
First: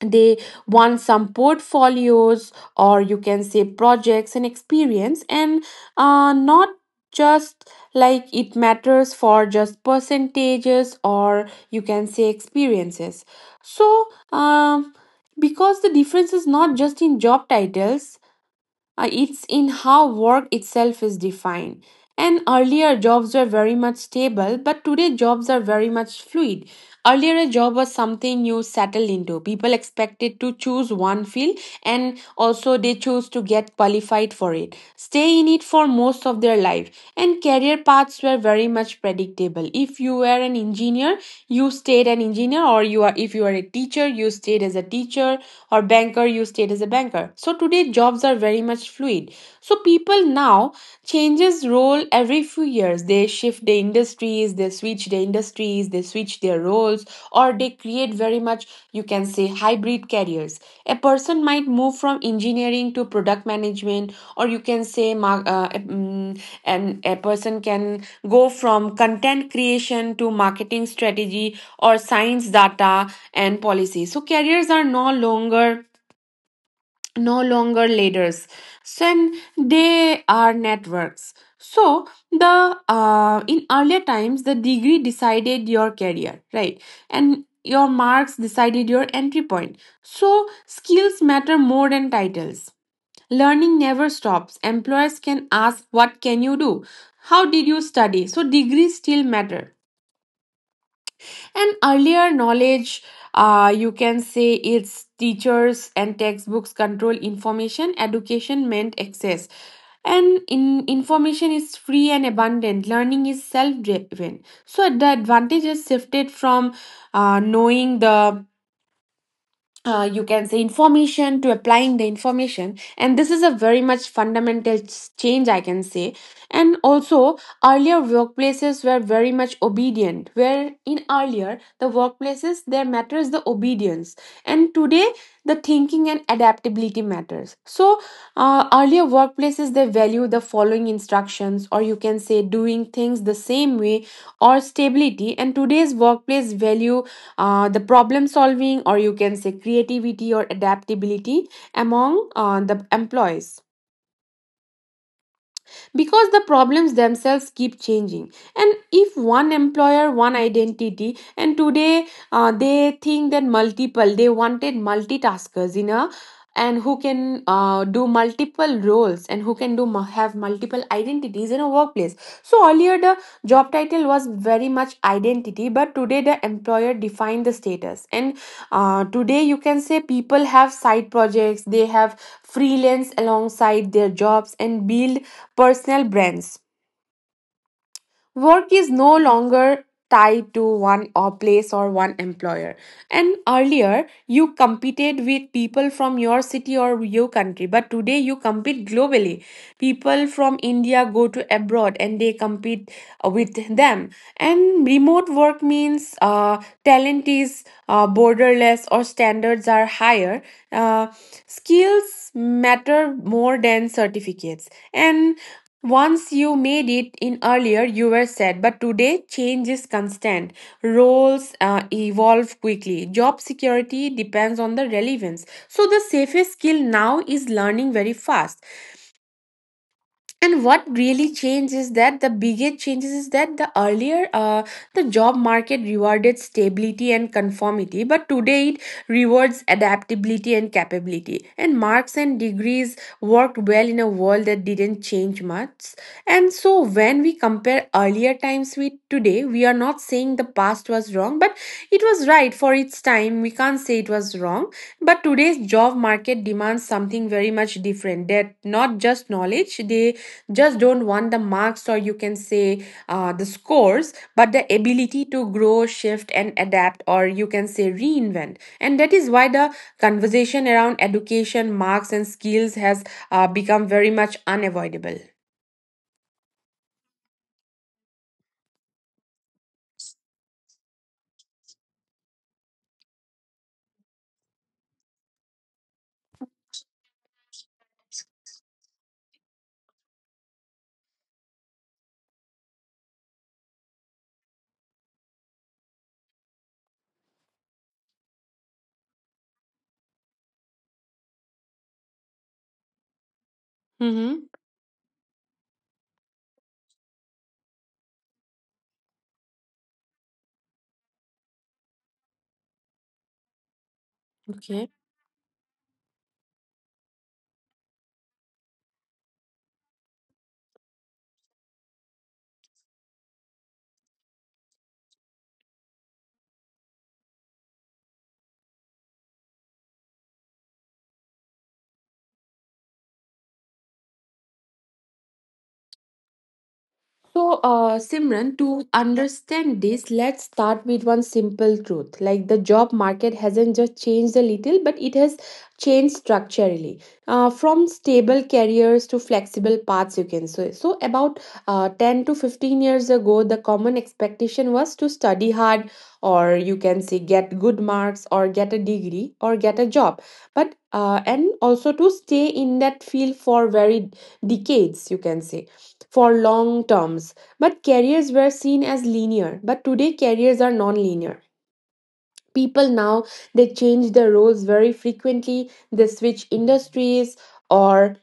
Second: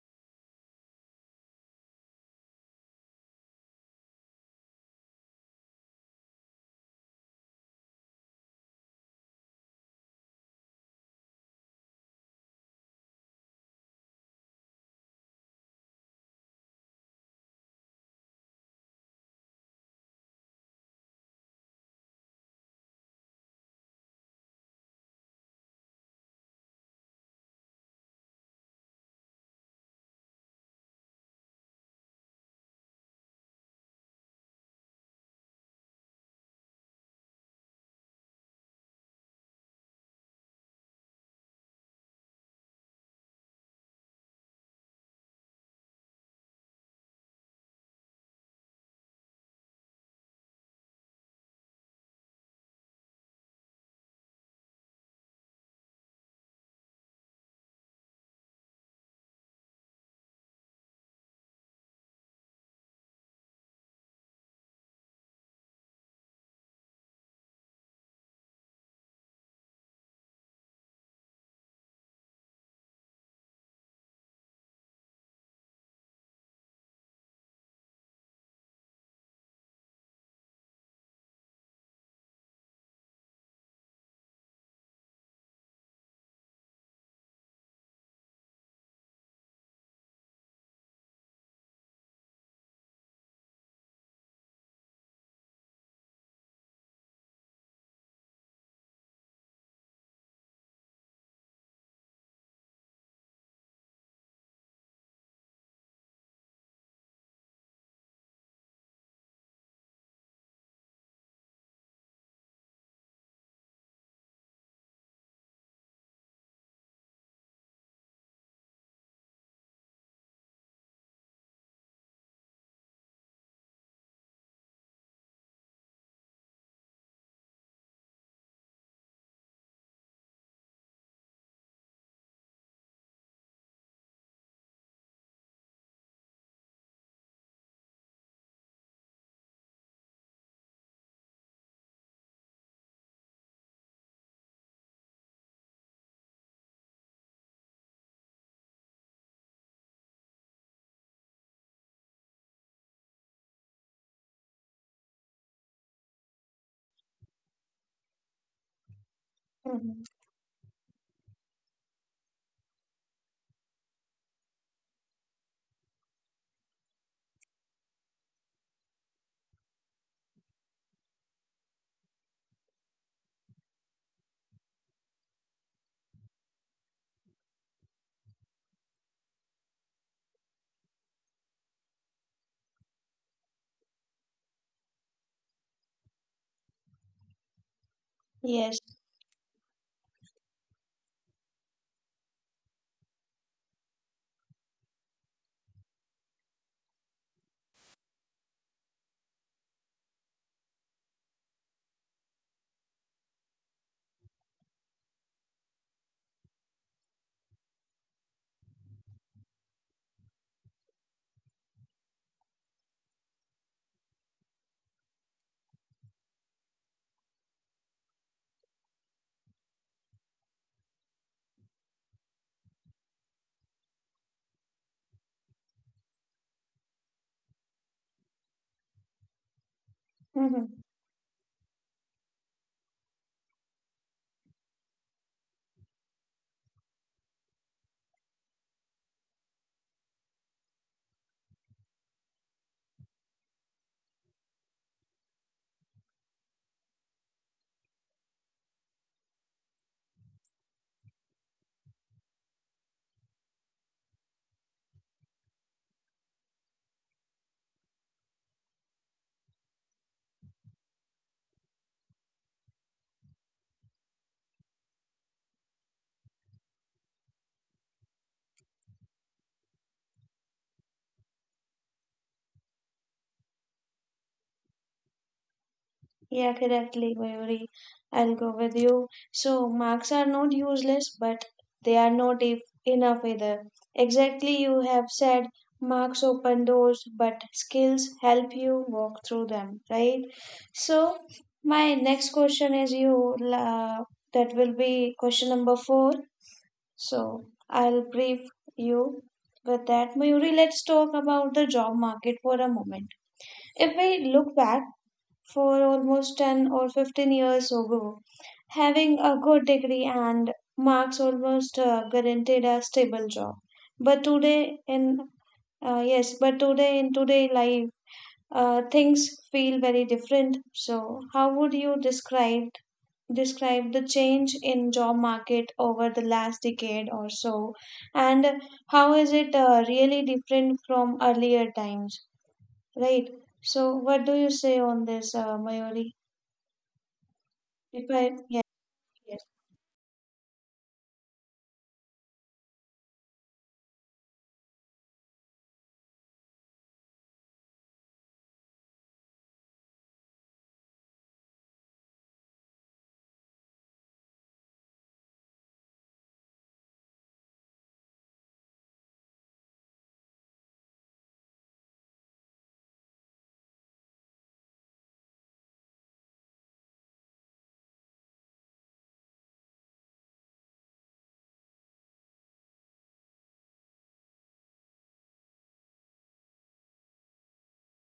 Speaker 2: they want some portfolios, or you can say projects and experience, and not just like it matters for just percentages, or you can say experiences. So um, because the difference is not just in job titles, it's in how work itself is defined. And earlier jobs were very much stable, but today jobs are very much fluid. Earlier, a job was something you settled into. People expected to choose one field, and also they chose to get qualified for it, stay in it for most of their life. And career paths were very much predictable. If you were an engineer, you stayed an engineer, or you are if you are a teacher, you stayed as a teacher, or banker, you stayed as a banker. So today jobs are very much fluid. So people now change changes role every few years. They shift the industries, they switch the industries, they switch their roles, or they create very much, you can say, hybrid careers. A person might move from engineering to product management, or you can say, and a person can go from content creation to marketing strategy or science data and policy. So, careers are no longer leaders, then they are networks. So the in earlier times the degree decided your career, right? And your marks decided your entry point. So skills matter more than titles. Learning never stops. Employers can ask what can you do, how did you study. So degrees still matter. And earlier knowledge, you can say it's teachers and textbooks control information, education meant access. And in information is free and abundant. Learning is self-driven. So the advantages shifted from knowing the you can say information to applying the information. And this is a very much fundamental change I can say. And also, earlier workplaces were very much obedient, where in earlier the workplaces there matters the obedience, and today the thinking and adaptability matters. So earlier workplaces they value the following instructions, or you can say doing things the same way or stability, and today's workplace value the problem solving, or you can say creativity or adaptability among the employees, because the problems themselves keep changing. And if one
Speaker 1: hmm
Speaker 2: employer one identity, and today they think that multiple, they wanted multitaskers in a and who can do multiple roles and who can do mu- have multiple identity identities in a workplace. So earlier the job title was very much identity, but today the employer defined the status. And today you can say people have side projects, they have freelance alongside their jobs and build personal brands. Work
Speaker 1: yes
Speaker 2: is no longer tied to one or place or one employer. And earlier, you competed with people from your city or your country, but today you compete globally. People from India go to abroad and they compete with them. And remote work means talent is borderless or standards are higher. Uh, Skills matter more than certificates. And once you made it in earlier, you were set, but today change is constant. Roles evolve quickly. Job security depends on the relevance. So, the safest skill now is learning very fast. And
Speaker 1: hmm
Speaker 2: what really changed is that the biggest changes is that the earlier the job market rewarded stability and conformity, but today it rewards adaptability and capability. And marks and degrees worked well in a world that didn't change much. And so when we compare earlier times with today, we are not saying the past was wrong, but it was right for its time, we can't say it was wrong. But today's job market demands something very much different. That not just knowledge; they just don't want the marks, or you can say the scores, but the ability to grow, shift, and adapt, or you can say reinvent. And that is why the conversation around education, marks, and skills has become very much unavoidable.
Speaker 1: Yeah, correctly, Mayuri. I'll go with you. So, marks are not useless, but they are not if enough either. Exactly, you have said marks open doors, but skills help you walk through them, right? So, my next question is you, that will be question number four. So, I'll brief you with that. Mayuri, let's talk about the job market for a moment. If we
Speaker 2: Mm-hmm.
Speaker 1: look back, for almost 10 or 15 years ago. Having a good degree and marks almost guaranteed a stable job. But today
Speaker 2: Okay.
Speaker 1: in yes, but today in today life, things feel very different. So, how would you describe describe the change in job market over the last decade or so, and how is it really different from earlier times, right? So, what do you say on this, Mayuri?
Speaker 2: So,
Speaker 1: If I,
Speaker 2: Simran,
Speaker 1: yes,
Speaker 2: to
Speaker 1: yes,
Speaker 2: understand this, let's start with one simple truth. Like the job market hasn't just changed a little, but it has changed structurally. From stable careers to flexible paths, you can say. So, about 10 to 15 years ago, the common expectation was to study hard, or you can say get good marks, or get a degree, or get a job. But and also to stay in that field for very decades, you can say, for long terms. But careers were seen as linear, but today careers are non-linear. People now they change their roles very frequently, they switch industries, or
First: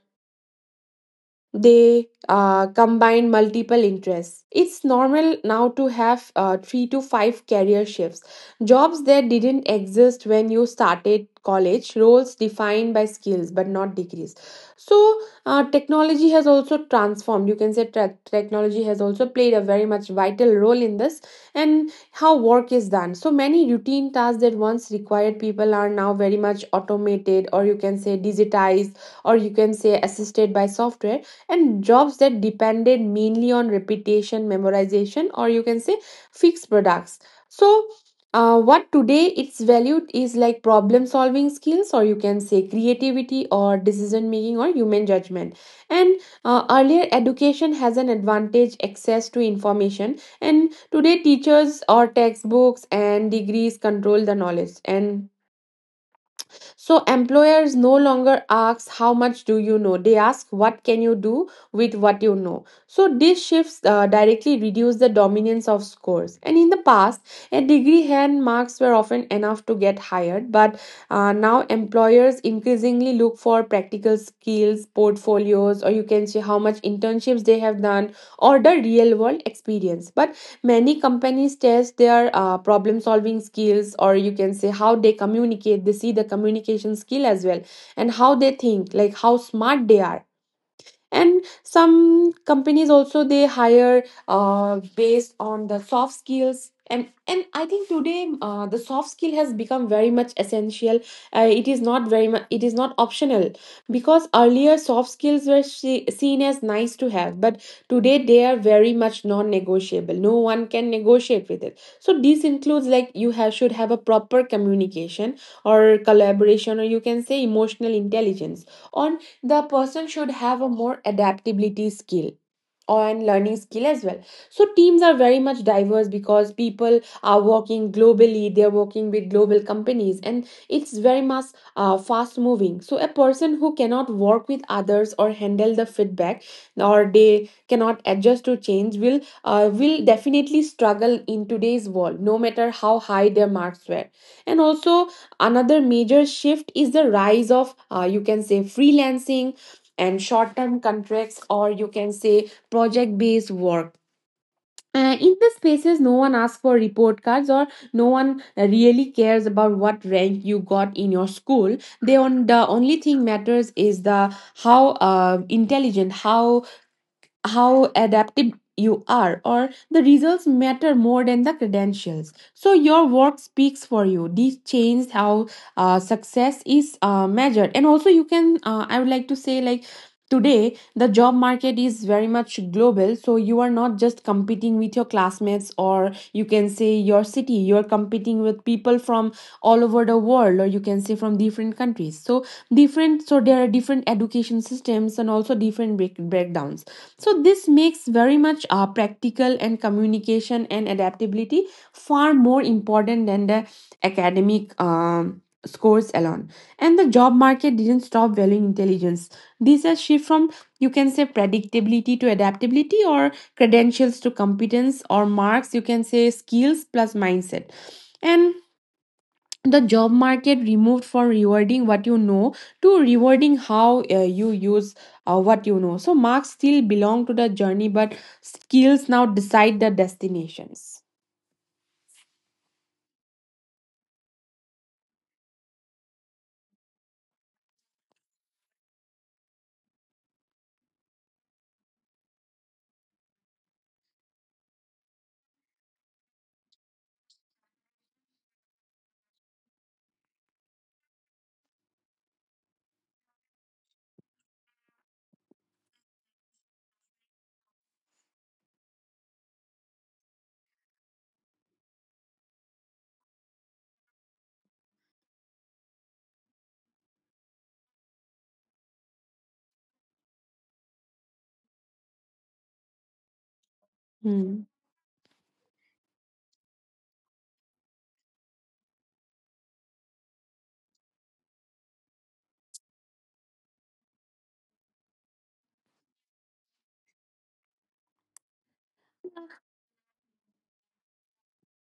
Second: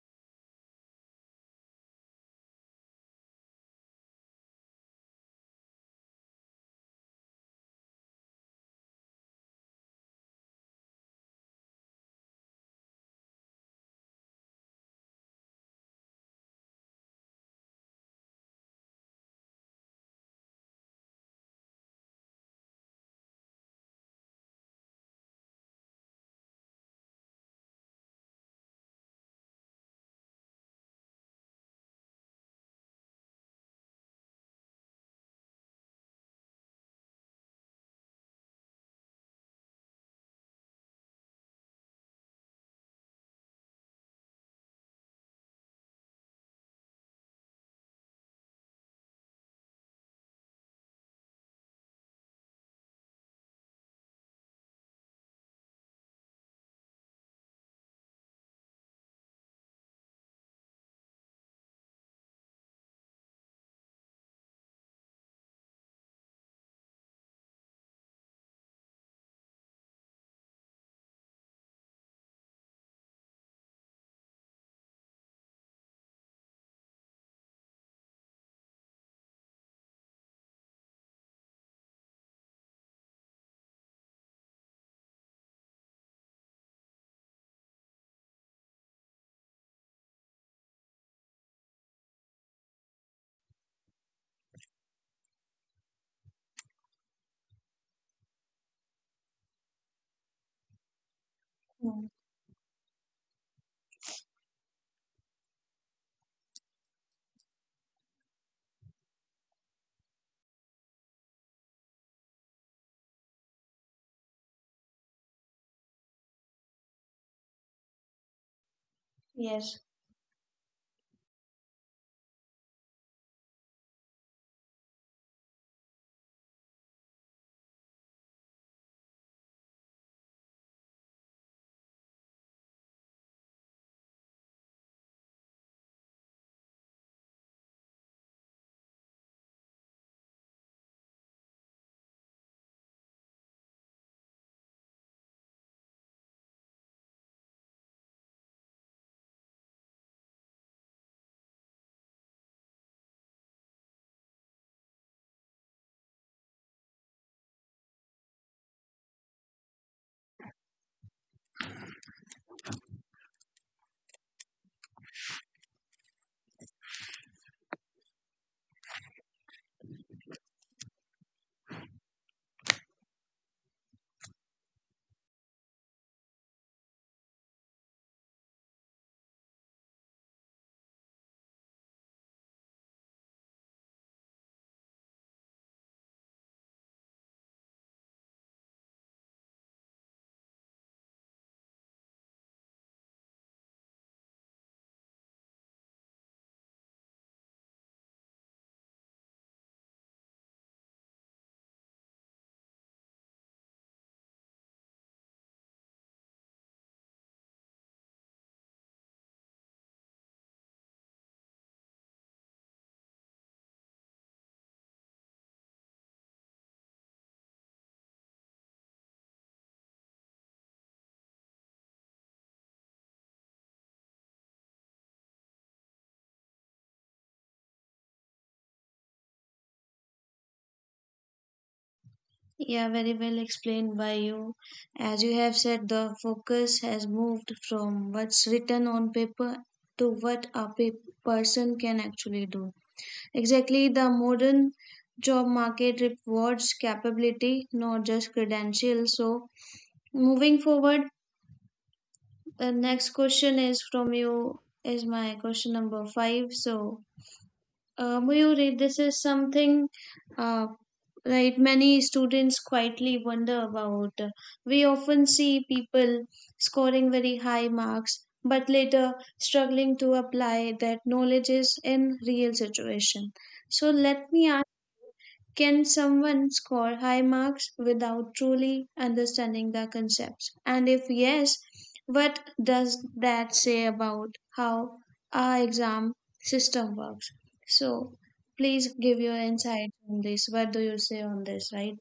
Speaker 2: they combine multiple interests. It's normal now to have three to five career shifts. Jobs that didn't exist when you started college, roles defined by skills but not degrees. So, technology has also transformed. You can say technology has also played a very much vital role in this, and how work is done. So, many routine tasks that once required people are now very much automated, or you can say digitized, or you can say assisted by software, and jobs that depended mainly on repetition, memorization, or you can say fixed products. So, what today it's valued is like problem solving skills, or you can say creativity, or decision making, or human judgment. And earlier education has an advantage access to information, and today teachers or textbooks and degrees control the knowledge. And so employers no longer ask how much do you know. They ask what can you do with what you know. So these shifts directly reduce the dominance of scores. And in the past, a degree hand marks were often enough to get hired, but now employers increasingly look for practical skills, portfolios, or you can see how much internships they have done, or the real world experience. But many companies test their problem solving skills, or you can say how they communicate, they see the communication skill as well, and how they think, like how smart they are. And some companies also they hire based on the soft skills. And I think today the soft skill has become very much essential. It is
Speaker 1: mm,
Speaker 2: not very much, it is not optional, because earlier soft skills were seen as nice to have, but today they are very much non-negotiable, no one can negotiate with it. So this includes like you have should have a proper communication or collaboration, or you can say emotional intelligence, or the
Speaker 1: yes.
Speaker 2: person should have a more adaptability skill and learning skill as well. So teams are very much diverse because people are working globally, they're working with global companies, and it's very much fast moving. So a person who cannot work with others or handle the feedback, or they cannot adjust to change, will definitely struggle in today's world, no matter how high their marks were. And also, another major shift is the rise of, you can say, freelancing and short term contracts, or you can say project based work. In these spaces, no one asks for report cards, or no one really cares about what rank you got in your school. They on the only thing matters is the how intelligent, how adaptive you are, or the results matter more than the credentials, so your work speaks for you. This changed how success is measured. And also you can I would like to say like today the job market is very much global, so you are not just competing with your classmates, or you can say your city. You are competing with people from all over the world, or you can say from different countries. So different so there are different education systems and also different breakdowns. So this makes very much practical and communication and adaptability far more important than the academic scores alone. And the job market didn't stop valuing intelligence. This has shift from, you can say, predictability to adaptability, or credentials to competence, or marks, you can say, skills plus mindset. And the job market removed from rewarding what you know to rewarding how you use what you know. So marks still belong to the journey, but skills now decide the destinations.
Speaker 1: Yeah, very well explained by you. As you have said, the focus has moved from what's written on paper to what a person can actually do. Exactly, the modern job market rewards capability, not just credentials. So, moving forward, the next question is from you, is my question number five. So, Mayuri, this is something uh, right, many students quietly wonder about. We often see people scoring very high marks but later struggling to apply that knowledge is in real situation. So let me ask,
Speaker 2: Hmm.
Speaker 1: can someone score high marks without truly understanding the concepts? And if yes, what does that say about how our exam system works? So, please give your insight on this. What do you say on this, right?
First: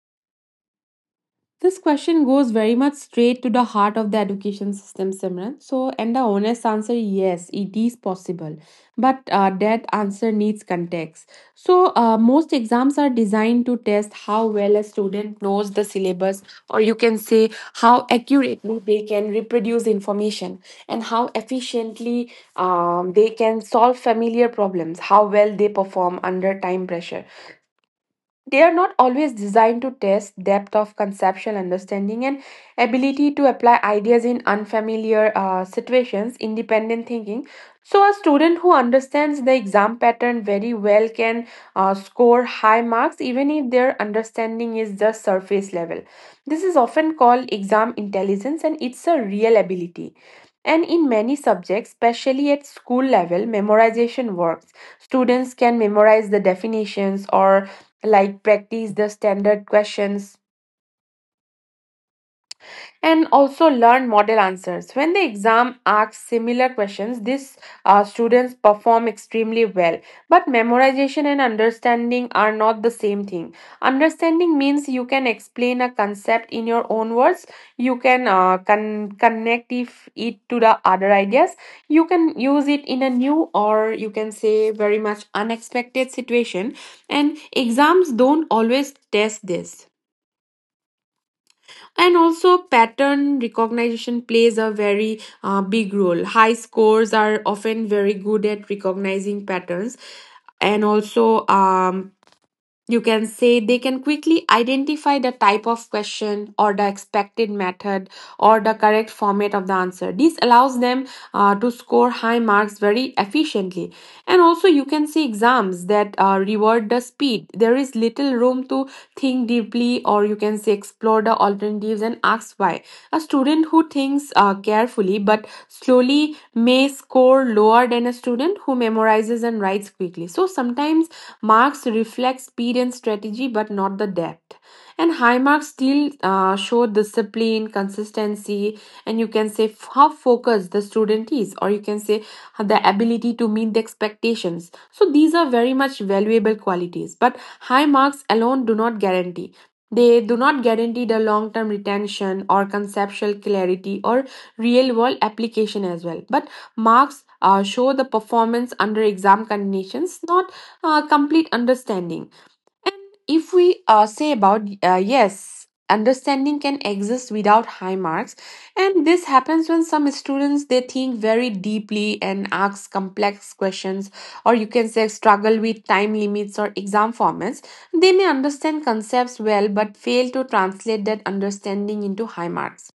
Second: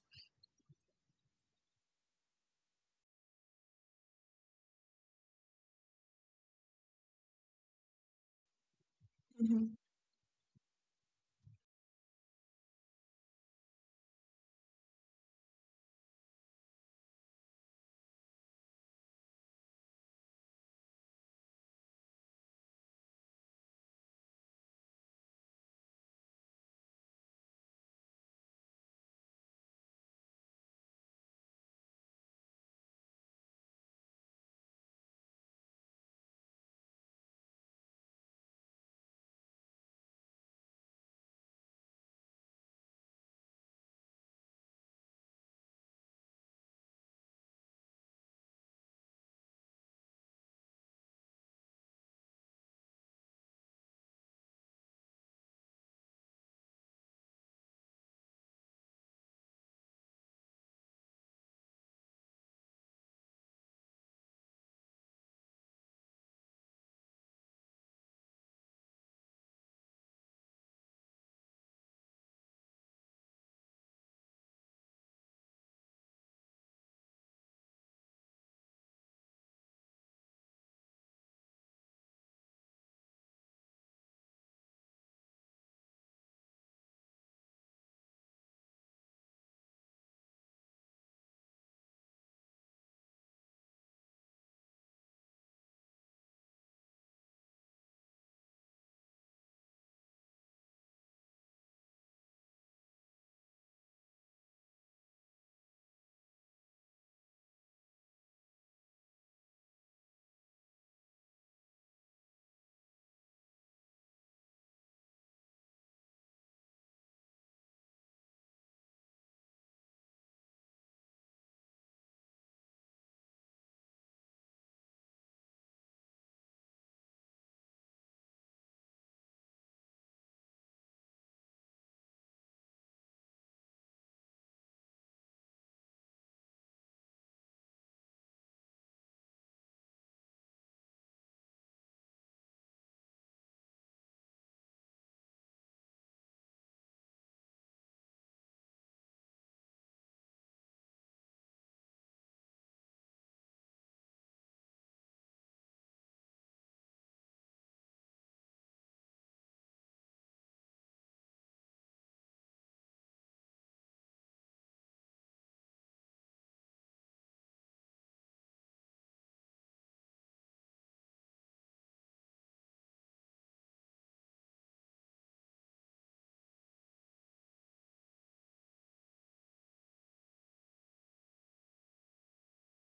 Speaker 2: This question goes very much straight to the heart of the education system, Simran. So, and the honest answer, yes, it is possible. But
Speaker 1: Mhm.
Speaker 2: that answer needs context. So, most exams are designed to test how well a student knows the syllabus, or you can say how accurately they can reproduce information, and how efficiently they can solve familiar problems, how well they perform under time pressure. They are not always designed to test depth of conceptual understanding and ability to apply ideas in unfamiliar situations, independent thinking. So a student who understands the exam pattern very well can score high marks even if their understanding is just surface level. This is often called exam intelligence, and it's a real ability. And in many subjects, especially at school level, memorization works. Students can memorize the definitions, or like practice the standard questions, and also learn model answers. When the exam asks similar questions, these students perform extremely well. But memorization and understanding are not the same thing. Understanding means you can explain a concept in your own words, you can connect if it to the other ideas, you can use it in a new, or you can say very much unexpected situation, and exams don't always test this. And also, pattern recognition plays a very big role. High scores are often very good at recognizing patterns, and also you can say they can quickly identify the type of question, or the expected method, or the correct format of the answer. This allows them to score high marks very efficiently. And also, you can see exams that reward the speed. There is little room to think deeply, or you can say explore the alternatives and ask why. A student who thinks carefully but slowly study may score lower than a student who memorizes and writes quickly. So sometimes marks reflect speed and strategy, but not the depth. And high marks still show discipline, consistency, and you can say how focused the student is, or you can say the ability to meet the expectations. So these are very much valuable qualities, but high marks alone do not guarantee. They do not guarantee the long term retention, or conceptual clarity, or real world application as well. But marks show the performance under exam conditions, not complete understanding. If we say about yes, understanding can exist without high marks, and this happens when some students they think very deeply and ask complex questions, or you can say struggle with time limits or exam formats. They may understand concepts well but fail to translate that understanding into high marks.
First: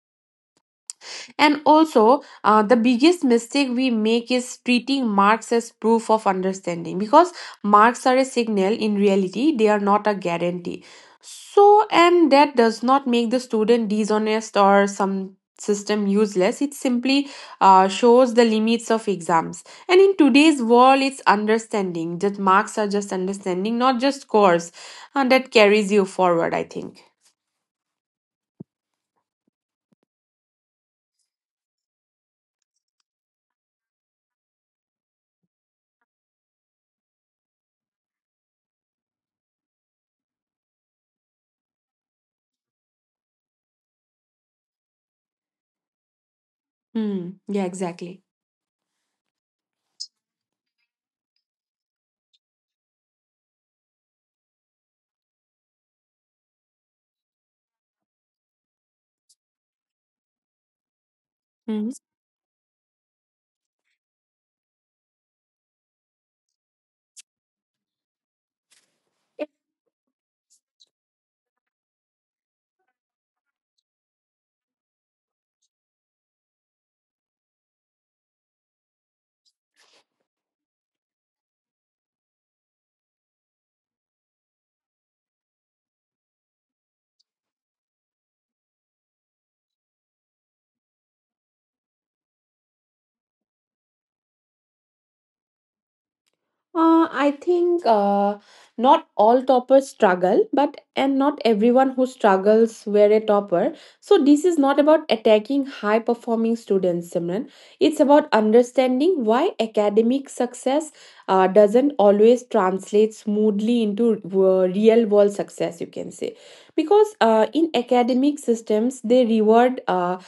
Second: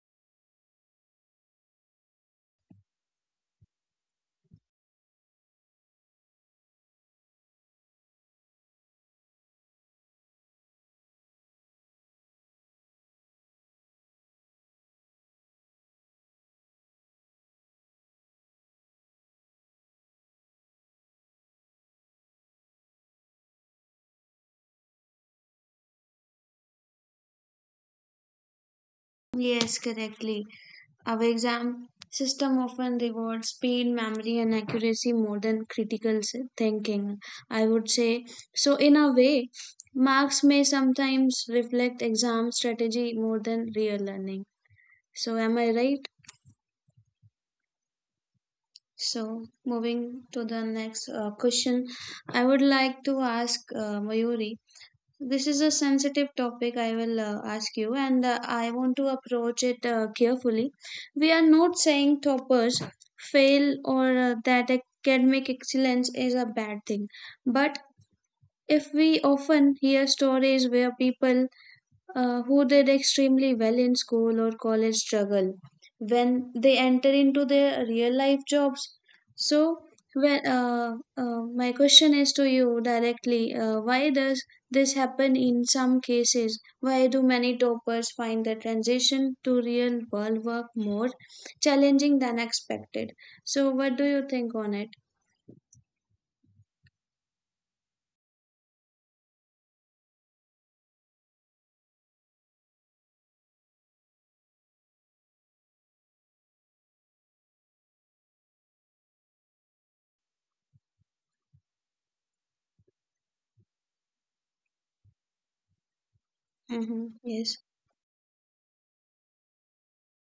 Speaker 2: And also, the biggest mistake we make is treating marks as proof of understanding, because marks are a signal. In reality, they are not a guarantee. So, and that does not make the student dishonest or some system useless. It simply shows the limits of exams. And in today's world, it's understanding that marks are just understanding, not just scores, and that carries you forward. I think.
Speaker 1: Yes, correctly. Our exam system often rewards speed, memory, and accuracy more than critical thinking, I would say. So, in a way, marks may sometimes reflect exam strategy more than real learning. So, am I right?
Speaker 2: Hmm. Yeah. Exactly.
Speaker 1: So, moving to the next question, I would like to ask Mayuri. This is a sensitive topic, I will ask you, and I want to approach it carefully. We are not
Speaker 2: Hmm.
Speaker 1: saying toppers fail or that academic excellence is a bad thing, but if we often hear stories where people who did extremely well in school or college struggle when they enter into their real life jobs. So when my question is to you directly, why does this happen in some cases? Why do many toppers find the transition to real world work more challenging than expected? So what do you think on it?
Speaker 2: I think not all toppers struggle, but and not everyone who struggles were a topper. So this is not about attacking high performing students, Simran. It's about understanding why academic success doesn't always translate smoothly into real world success. You can say,
Speaker 1: mm-hmm.
Speaker 2: because
Speaker 1: yes
Speaker 2: in academic systems they reward.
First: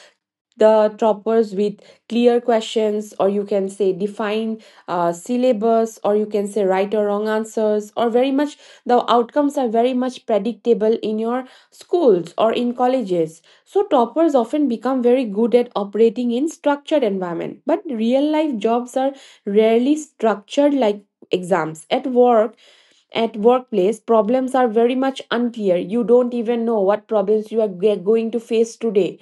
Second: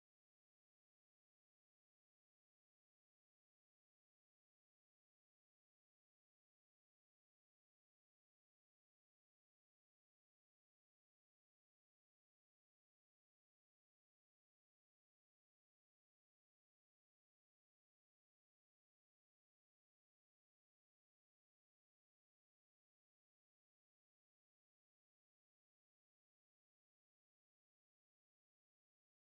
Speaker 2: The toppers with clear questions, or you can say define syllabus, or you can say right or wrong answers, or very much the outcomes are very much predictable in your schools or in colleges. So toppers often become very good at operating in structured environment, but real life jobs are rarely structured like exams at work. At workplace, problems are very much unclear. You don't even know what problems you are going to face today,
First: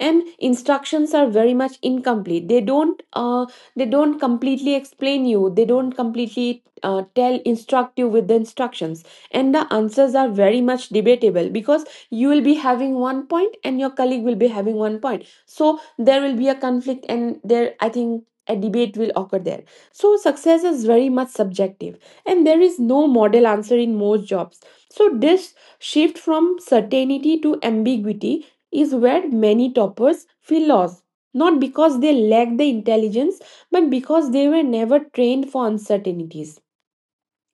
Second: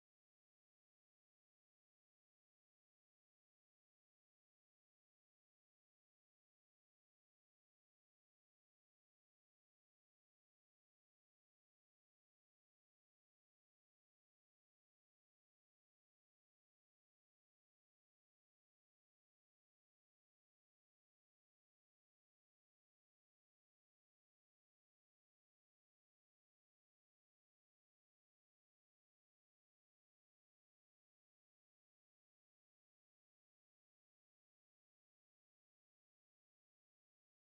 Speaker 2: and instructions are very much incomplete. They don't they don't completely explain you. They don't completely tell instruct you with the instructions. And the answers are very much debatable, because you will be having one point and your colleague will be having one point, so there will be a conflict, and there, I think, a debate will occur there. So success is very much subjective, and there is no model answer in most jobs. So, this shift from certainty to ambiguity is where many toppers feel lost. Not because they lack the intelligence, but because they were never trained for uncertainties.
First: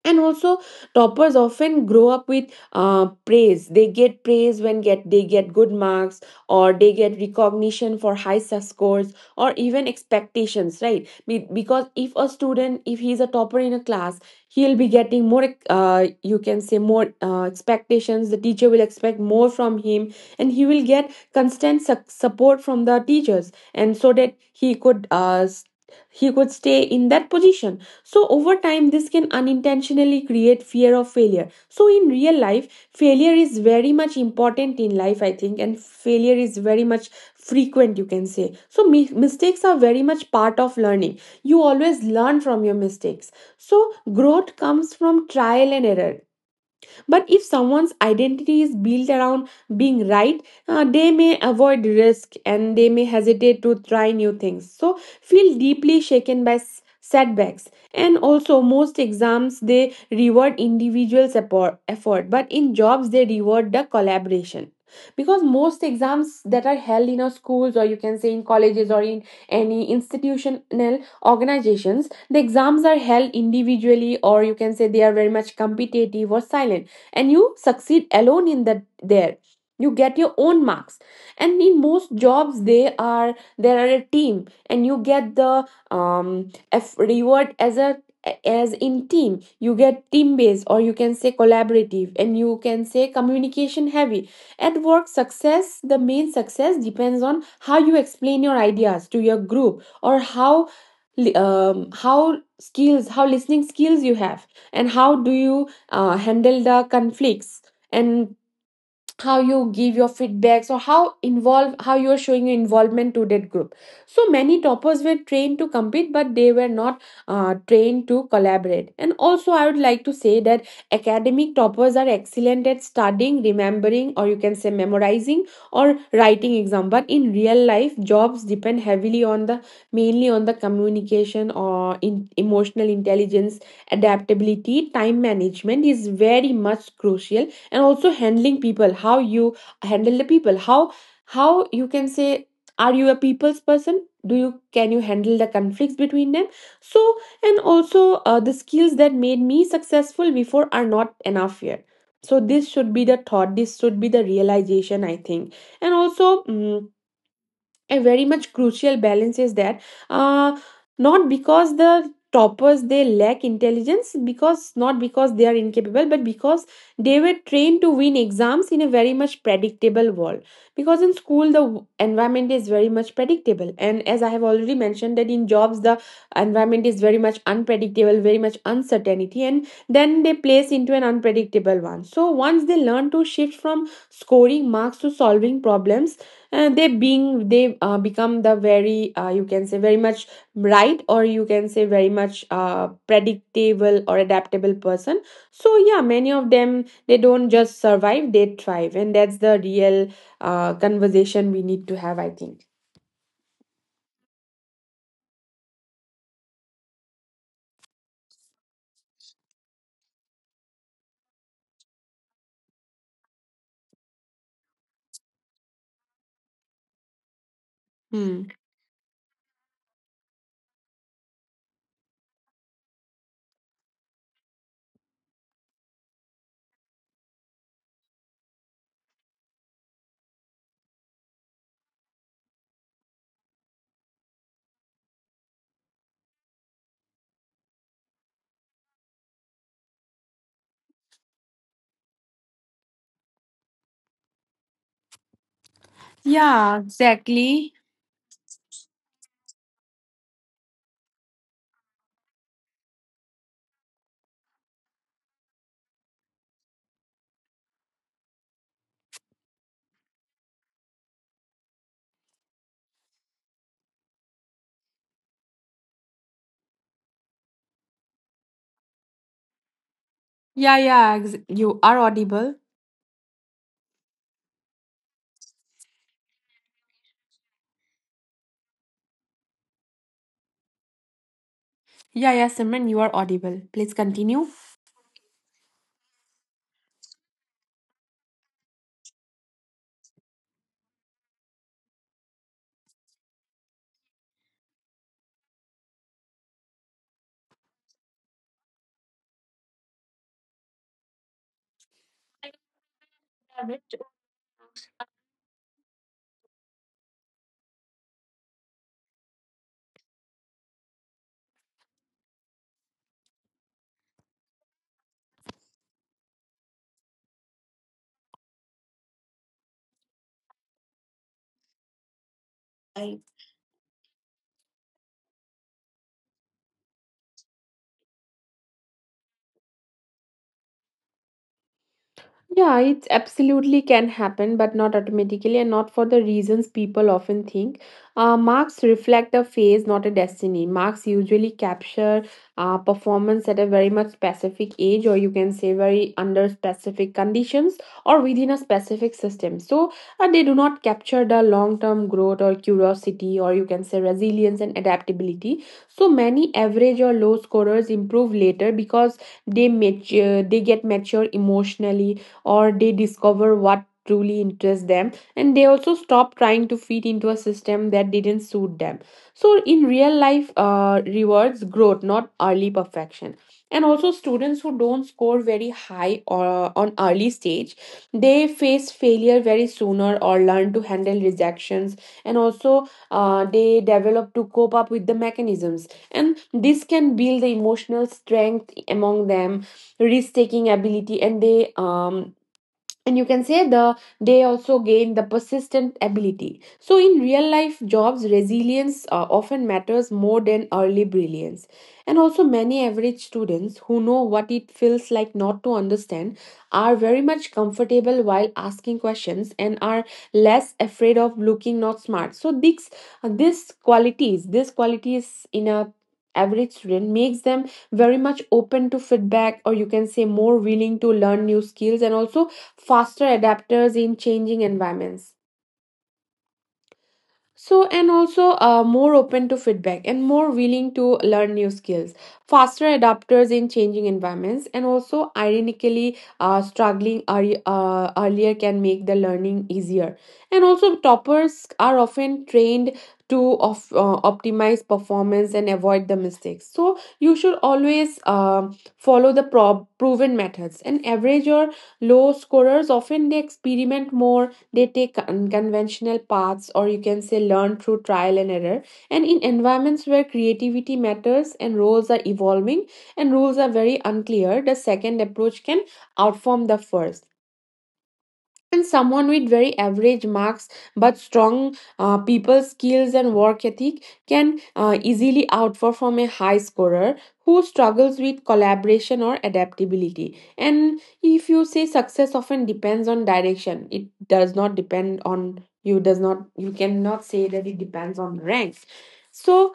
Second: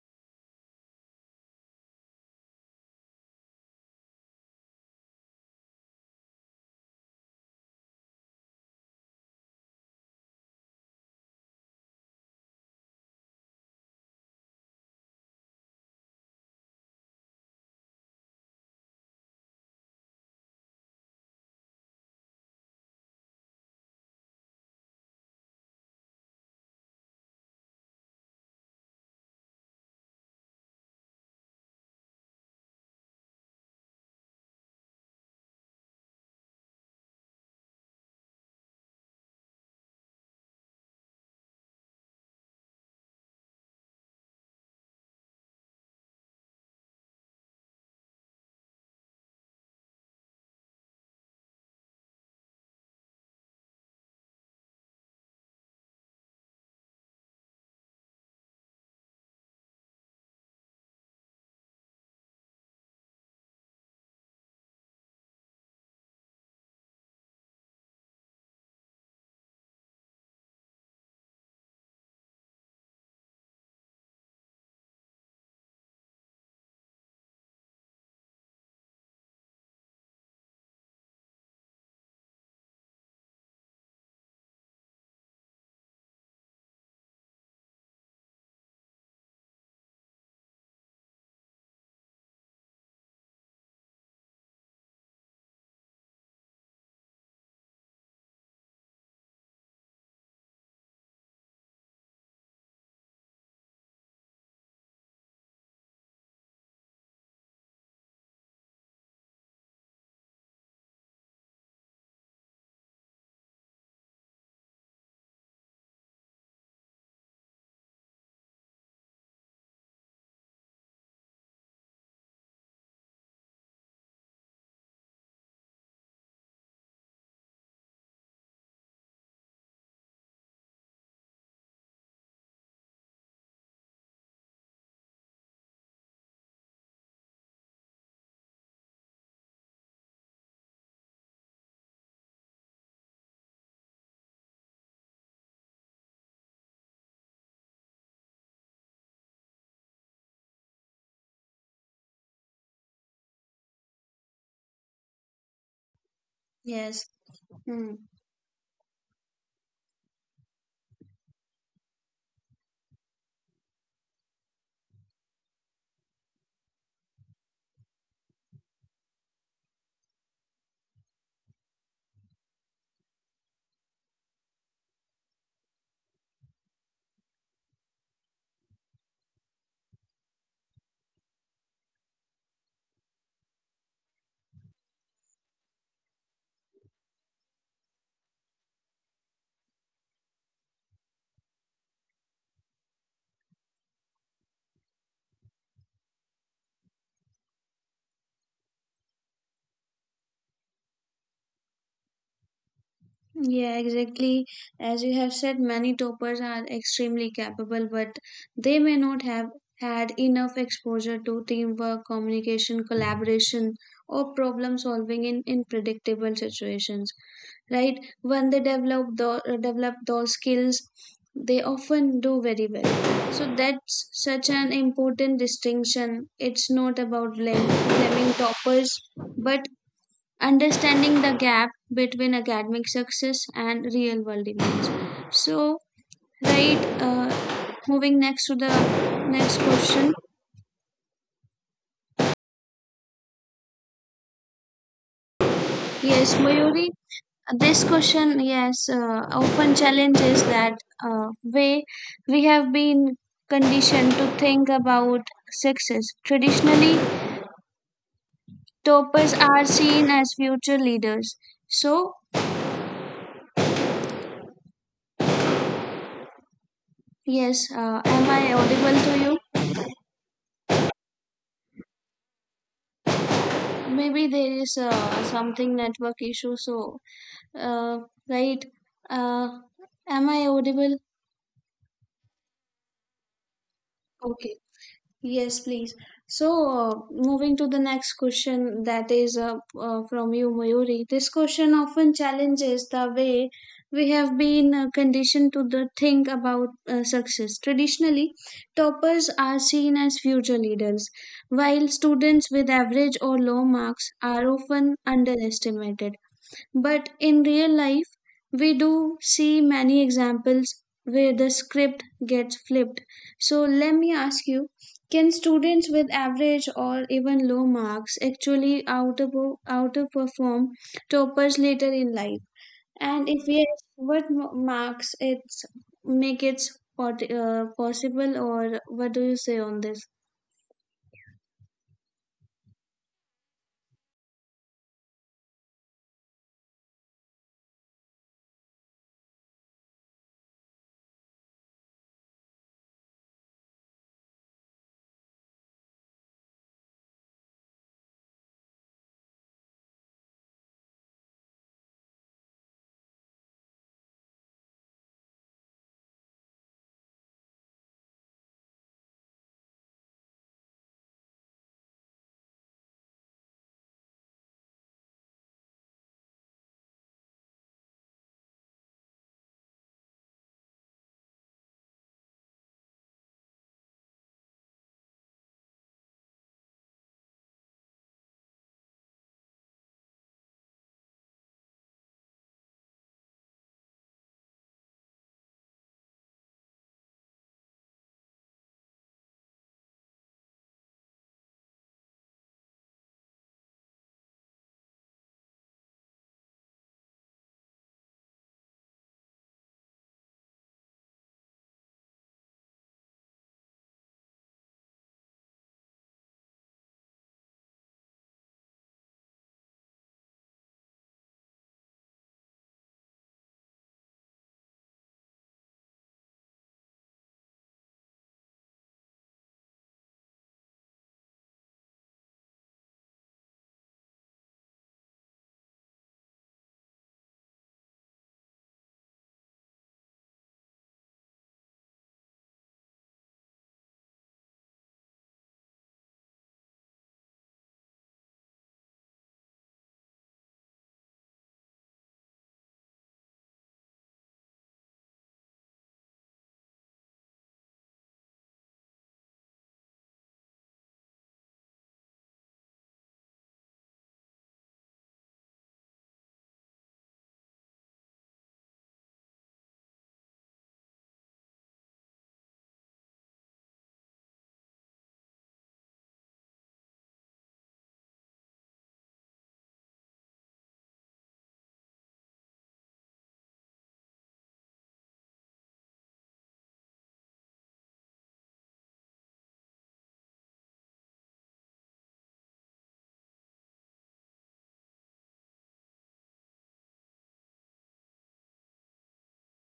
Speaker 2: And also, toppers often grow up with praise. They get praise when get they get good marks, or they get recognition for high scores, or even expectations, right? Because if a student, if he's a topper in a class, he'll be getting more, you can say more expectations. The teacher will expect more from him, and he will get constant support from the teachers, and so that he could he could stay in that position. So, over time, this can unintentionally create fear of failure. So, in real life, failure is very much important in life, I think, and failure is very much frequent, you can say. So, mistakes are very much part of learning. You always learn from your mistakes. So, growth comes from trial and error. But if someone's identity is built around being right, they may avoid risk and they may hesitate to try new things. So feel deeply shaken by setbacks. And also, most exams they reward individual support, effort, but in jobs they reward the collaboration. Because most exams that are held in our schools, or you can say in colleges, or in any institutional organizations, the exams are held individually, or you can say they are very much competitive or silent, and you succeed alone in that. There you get your own marks. And in most jobs they are there are a team, and you get the um F reward as a, as in team. You get team based, or you can say collaborative, and you can say communication heavy. At work success, the main success depends on how you explain your ideas to your group, or how li- how skills how listening skills you have, and how do you handle the conflicts, and how you give your feedbacks, or how you're showing your involvement to that group. So many toppers were trained to compete, but they were not trained to collaborate. And also I would like to say that academic toppers are excellent at studying, remembering, or you can say memorizing, or writing exam, but in real life jobs depend heavily on the, mainly on the communication, or in emotional intelligence. Adaptability, time management is very much crucial. And also handling people, how you handle the people, how you can say, are you a people's person, do you can you handle the conflicts between them? So, and also the skills that made me successful before are not enough here. So this should be the thought, this should be the realization, I think. And also
Speaker 1: yes
Speaker 2: a very much crucial balance is there. uh, Not because the toppers they lack intelligence, because not because they are incapable, but because they were trained to win exams in a very much predictable world. Because in school the environment is very much predictable, and as I have already mentioned that in jobs the environment is very much unpredictable, very much uncertainty, and then they place into an unpredictable one. So once they learn to shift from scoring marks to solving problems, they being they become the very, you can say very much right, or you can say very much predictable or adaptable person. So yeah, many of them they don't just survive, they thrive, and that's the real conversation we need to have, I think.
Speaker 1: Yeah, exactly. As you have said, many toppers are extremely capable, but they may not have had enough exposure to teamwork, communication, collaboration, or problem solving in predictable situations. Right? When
Speaker 2: Hmm.
Speaker 1: they develop develop those skills, they often do very well. So that's such an important distinction. It's not about blame, blaming toppers, but understanding the gap between academic success and real world demands. So right, moving next to the next question, yes
Speaker 2: Yeah,
Speaker 1: Mayuri,
Speaker 2: exactly.
Speaker 1: this question yes often challenges that way we have been conditioned to think about success. Traditionally toppers are seen as future leaders. So yes, am I audible to you?
Speaker 2: Yeah, yeah, you are audible.
Speaker 1: Maybe there is something network issue. So uh, right, uh, am I audible?
Speaker 2: Yeah, yeah, Simran, you are audible, please continue.
Speaker 1: Okay, yes please. So moving to the next question, that is from you Mayuri, this question often challenges the way we have been conditioned to the think about success. Traditionally toppers are seen as future leaders, while students with average or low marks are often underestimated. But in real life, we do see many examples where the script gets flipped. So let me ask you, can students with average or even low marks actually outer outperform toppers later in life? And if yes, what marks it's make it possible, or what do you say on this?
Speaker 2: Yeah, it absolutely can happen, but not automatically and not for the reasons people often think. Marks reflect a phase, not a destiny. Marks usually capture performance at a very much specific age, or you can say very under specific conditions or within a specific system. So they do not capture the long term growth or curiosity, or you can say resilience and adaptability. So many average or low scorers improve later because they mature, they get mature emotionally, or they discover what truly interests them, and they also stop trying to fit into a system that didn't suit them. So in real life rewards growth, not early perfection. And also students who don't score very high or on early stage, they face failure very sooner or learn to handle rejections. And also they develop to cope up with the mechanisms, and this can build the emotional strength among them, risk taking ability, and they and you can say they also gain the persistent ability. So in real life jobs, resilience often matters more than early brilliance. And also many average students who know what it feels like not to understand are very much comfortable while asking questions and are less afraid of looking not smart. So these, these qualities in a average student makes them very much open to feedback, or you can say more willing to learn new skills, and also faster adapters in changing environments. So and also more open to feedback and more willing to learn new skills, faster adapters in changing environments. And also ironically, struggling early, earlier can make the learning easier. And also toppers are often trained to optimize performance and avoid the mistakes, so you should always follow the prob proven methods, and average or low scorers often they experiment more. They take unconventional paths, or you can say learn through trial and error. And in environments where creativity matters and roles are evolving and rules are very unclear, the second approach can outform the first. And someone with very average marks but strong people skills and work ethic can easily outperform a high scorer who struggles with collaboration or adaptability. And if you say success often depends on direction, it does not depend on you, does not, you cannot say that it depends on ranks. So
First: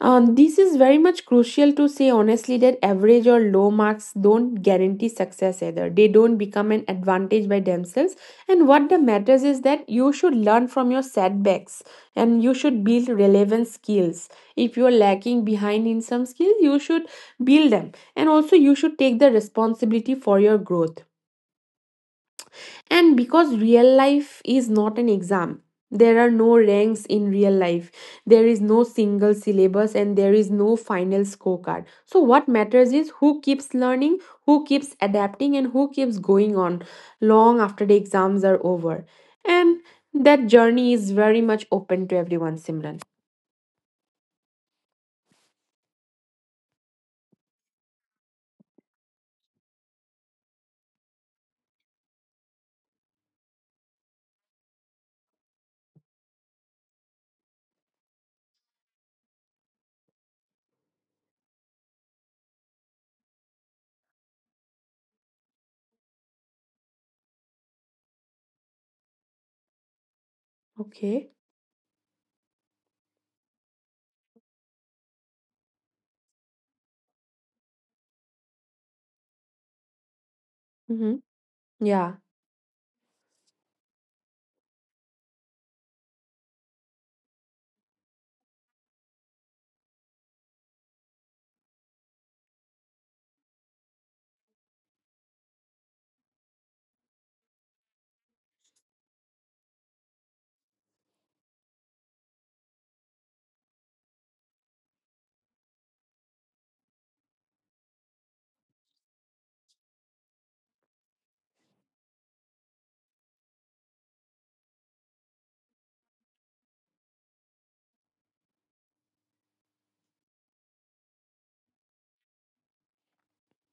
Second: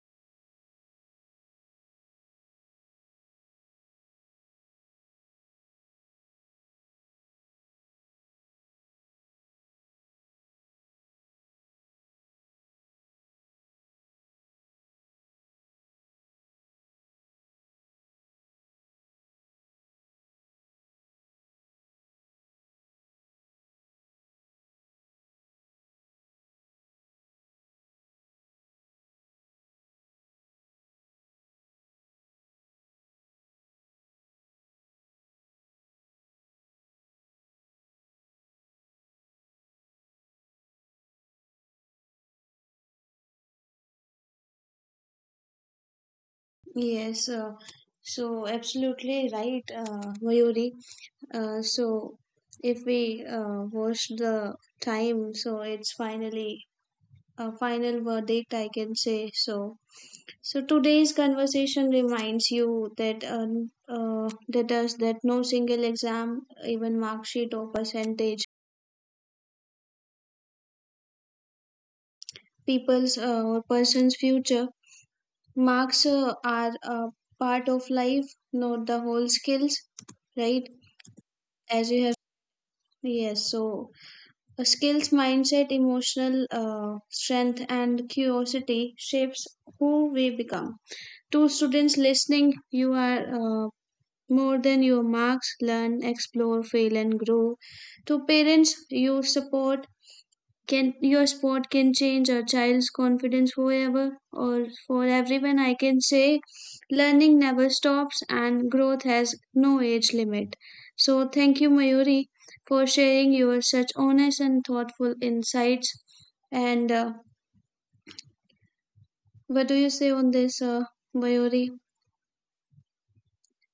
Speaker 2: this is very much crucial to say honestly that average or low marks don't guarantee success either. They don't become an advantage by themselves. And what the matters is that you should learn from your setbacks, and you should build relevant skills. If you're lacking behind in some skills, you should build them. And also you should take the responsibility for your growth. And because real life is not an exam, there are no ranks in real life. There is no single syllabus and there is no final scorecard. So, what matters is who keeps learning, who keeps adapting, and who keeps going on long after the exams are over. And that journey is very much open to everyone, Simran.
Speaker 1: Yes, so absolutely right, Mayuri. So if we watch the time, so it's finally a final verdict, I can say. So, so today's conversation reminds you that that us that no single exam, even mark sheet or percentage,
Speaker 2: Okay.
Speaker 1: people's or person's future marks are a part of life, not the whole skills, right?
Speaker 2: Mm-hmm.
Speaker 1: As you have,
Speaker 2: Yeah.
Speaker 1: yes, so a skills mindset, emotional strength, and curiosity shapes who we become. To students listening, you are more than your marks. Learn, explore, fail, and grow. To parents, you support can your sport can change a child's confidence forever, or for everyone I can say learning never stops and growth has no age limit. So thank you Mayuri for sharing your such honest and thoughtful insights, and what do you say on this, Mayuri,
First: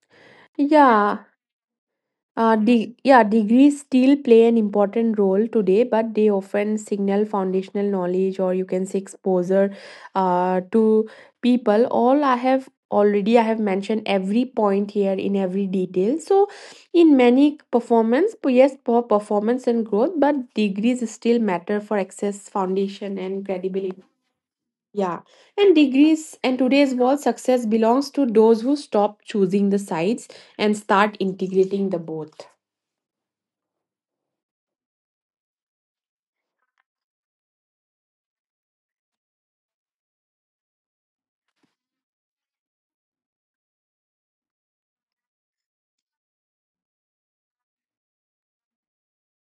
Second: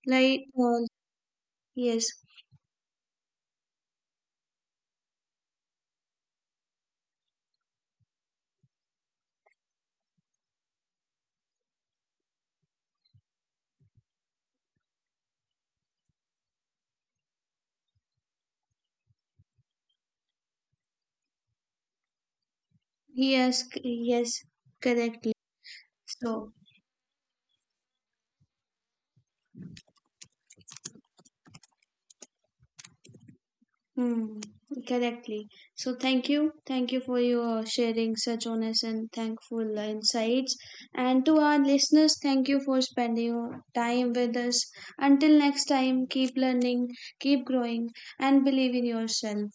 Speaker 1: like
Speaker 2: Yeah,
Speaker 1: yes,
Speaker 2: degrees still play an important role today, but they often signal foundational knowledge, or you can say exposure to people. All I have already I have mentioned every point here in every detail. So in many performance, yes, for performance and growth, but degrees still matter for access, foundation, and
Speaker 1: yes,
Speaker 2: credibility.
Speaker 1: yes,
Speaker 2: Yeah,
Speaker 1: correctly.
Speaker 2: and
Speaker 1: So
Speaker 2: degrees and today's world success belongs to those who stop choosing the sides and start integrating the both.
Speaker 1: hmm, correctly. So thank you. Thank you for your sharing such honest and thankful insights. And to our listeners, thank you for spending your time with us. Until next time, keep learning, keep growing, and believe in yourself.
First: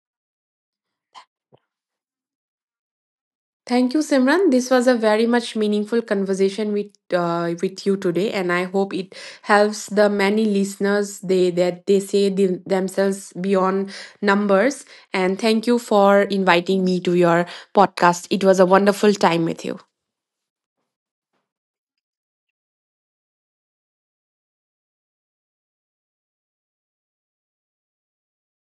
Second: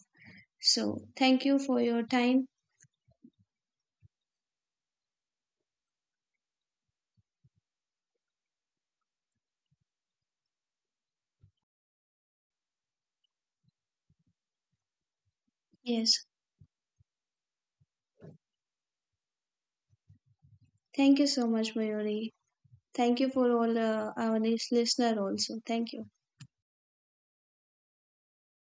Speaker 1: So thank you for your time.
Speaker 2: Thank you, Simran. This was a very much meaningful conversation with you today, and I hope it helps the many listeners they that they say themselves beyond numbers. And thank you for
Speaker 1: Yes.
Speaker 2: inviting me to your podcast. It was a wonderful time with you.
Speaker 1: Thank you so much, Mayuri. Thank you for all our listener also. Thank you.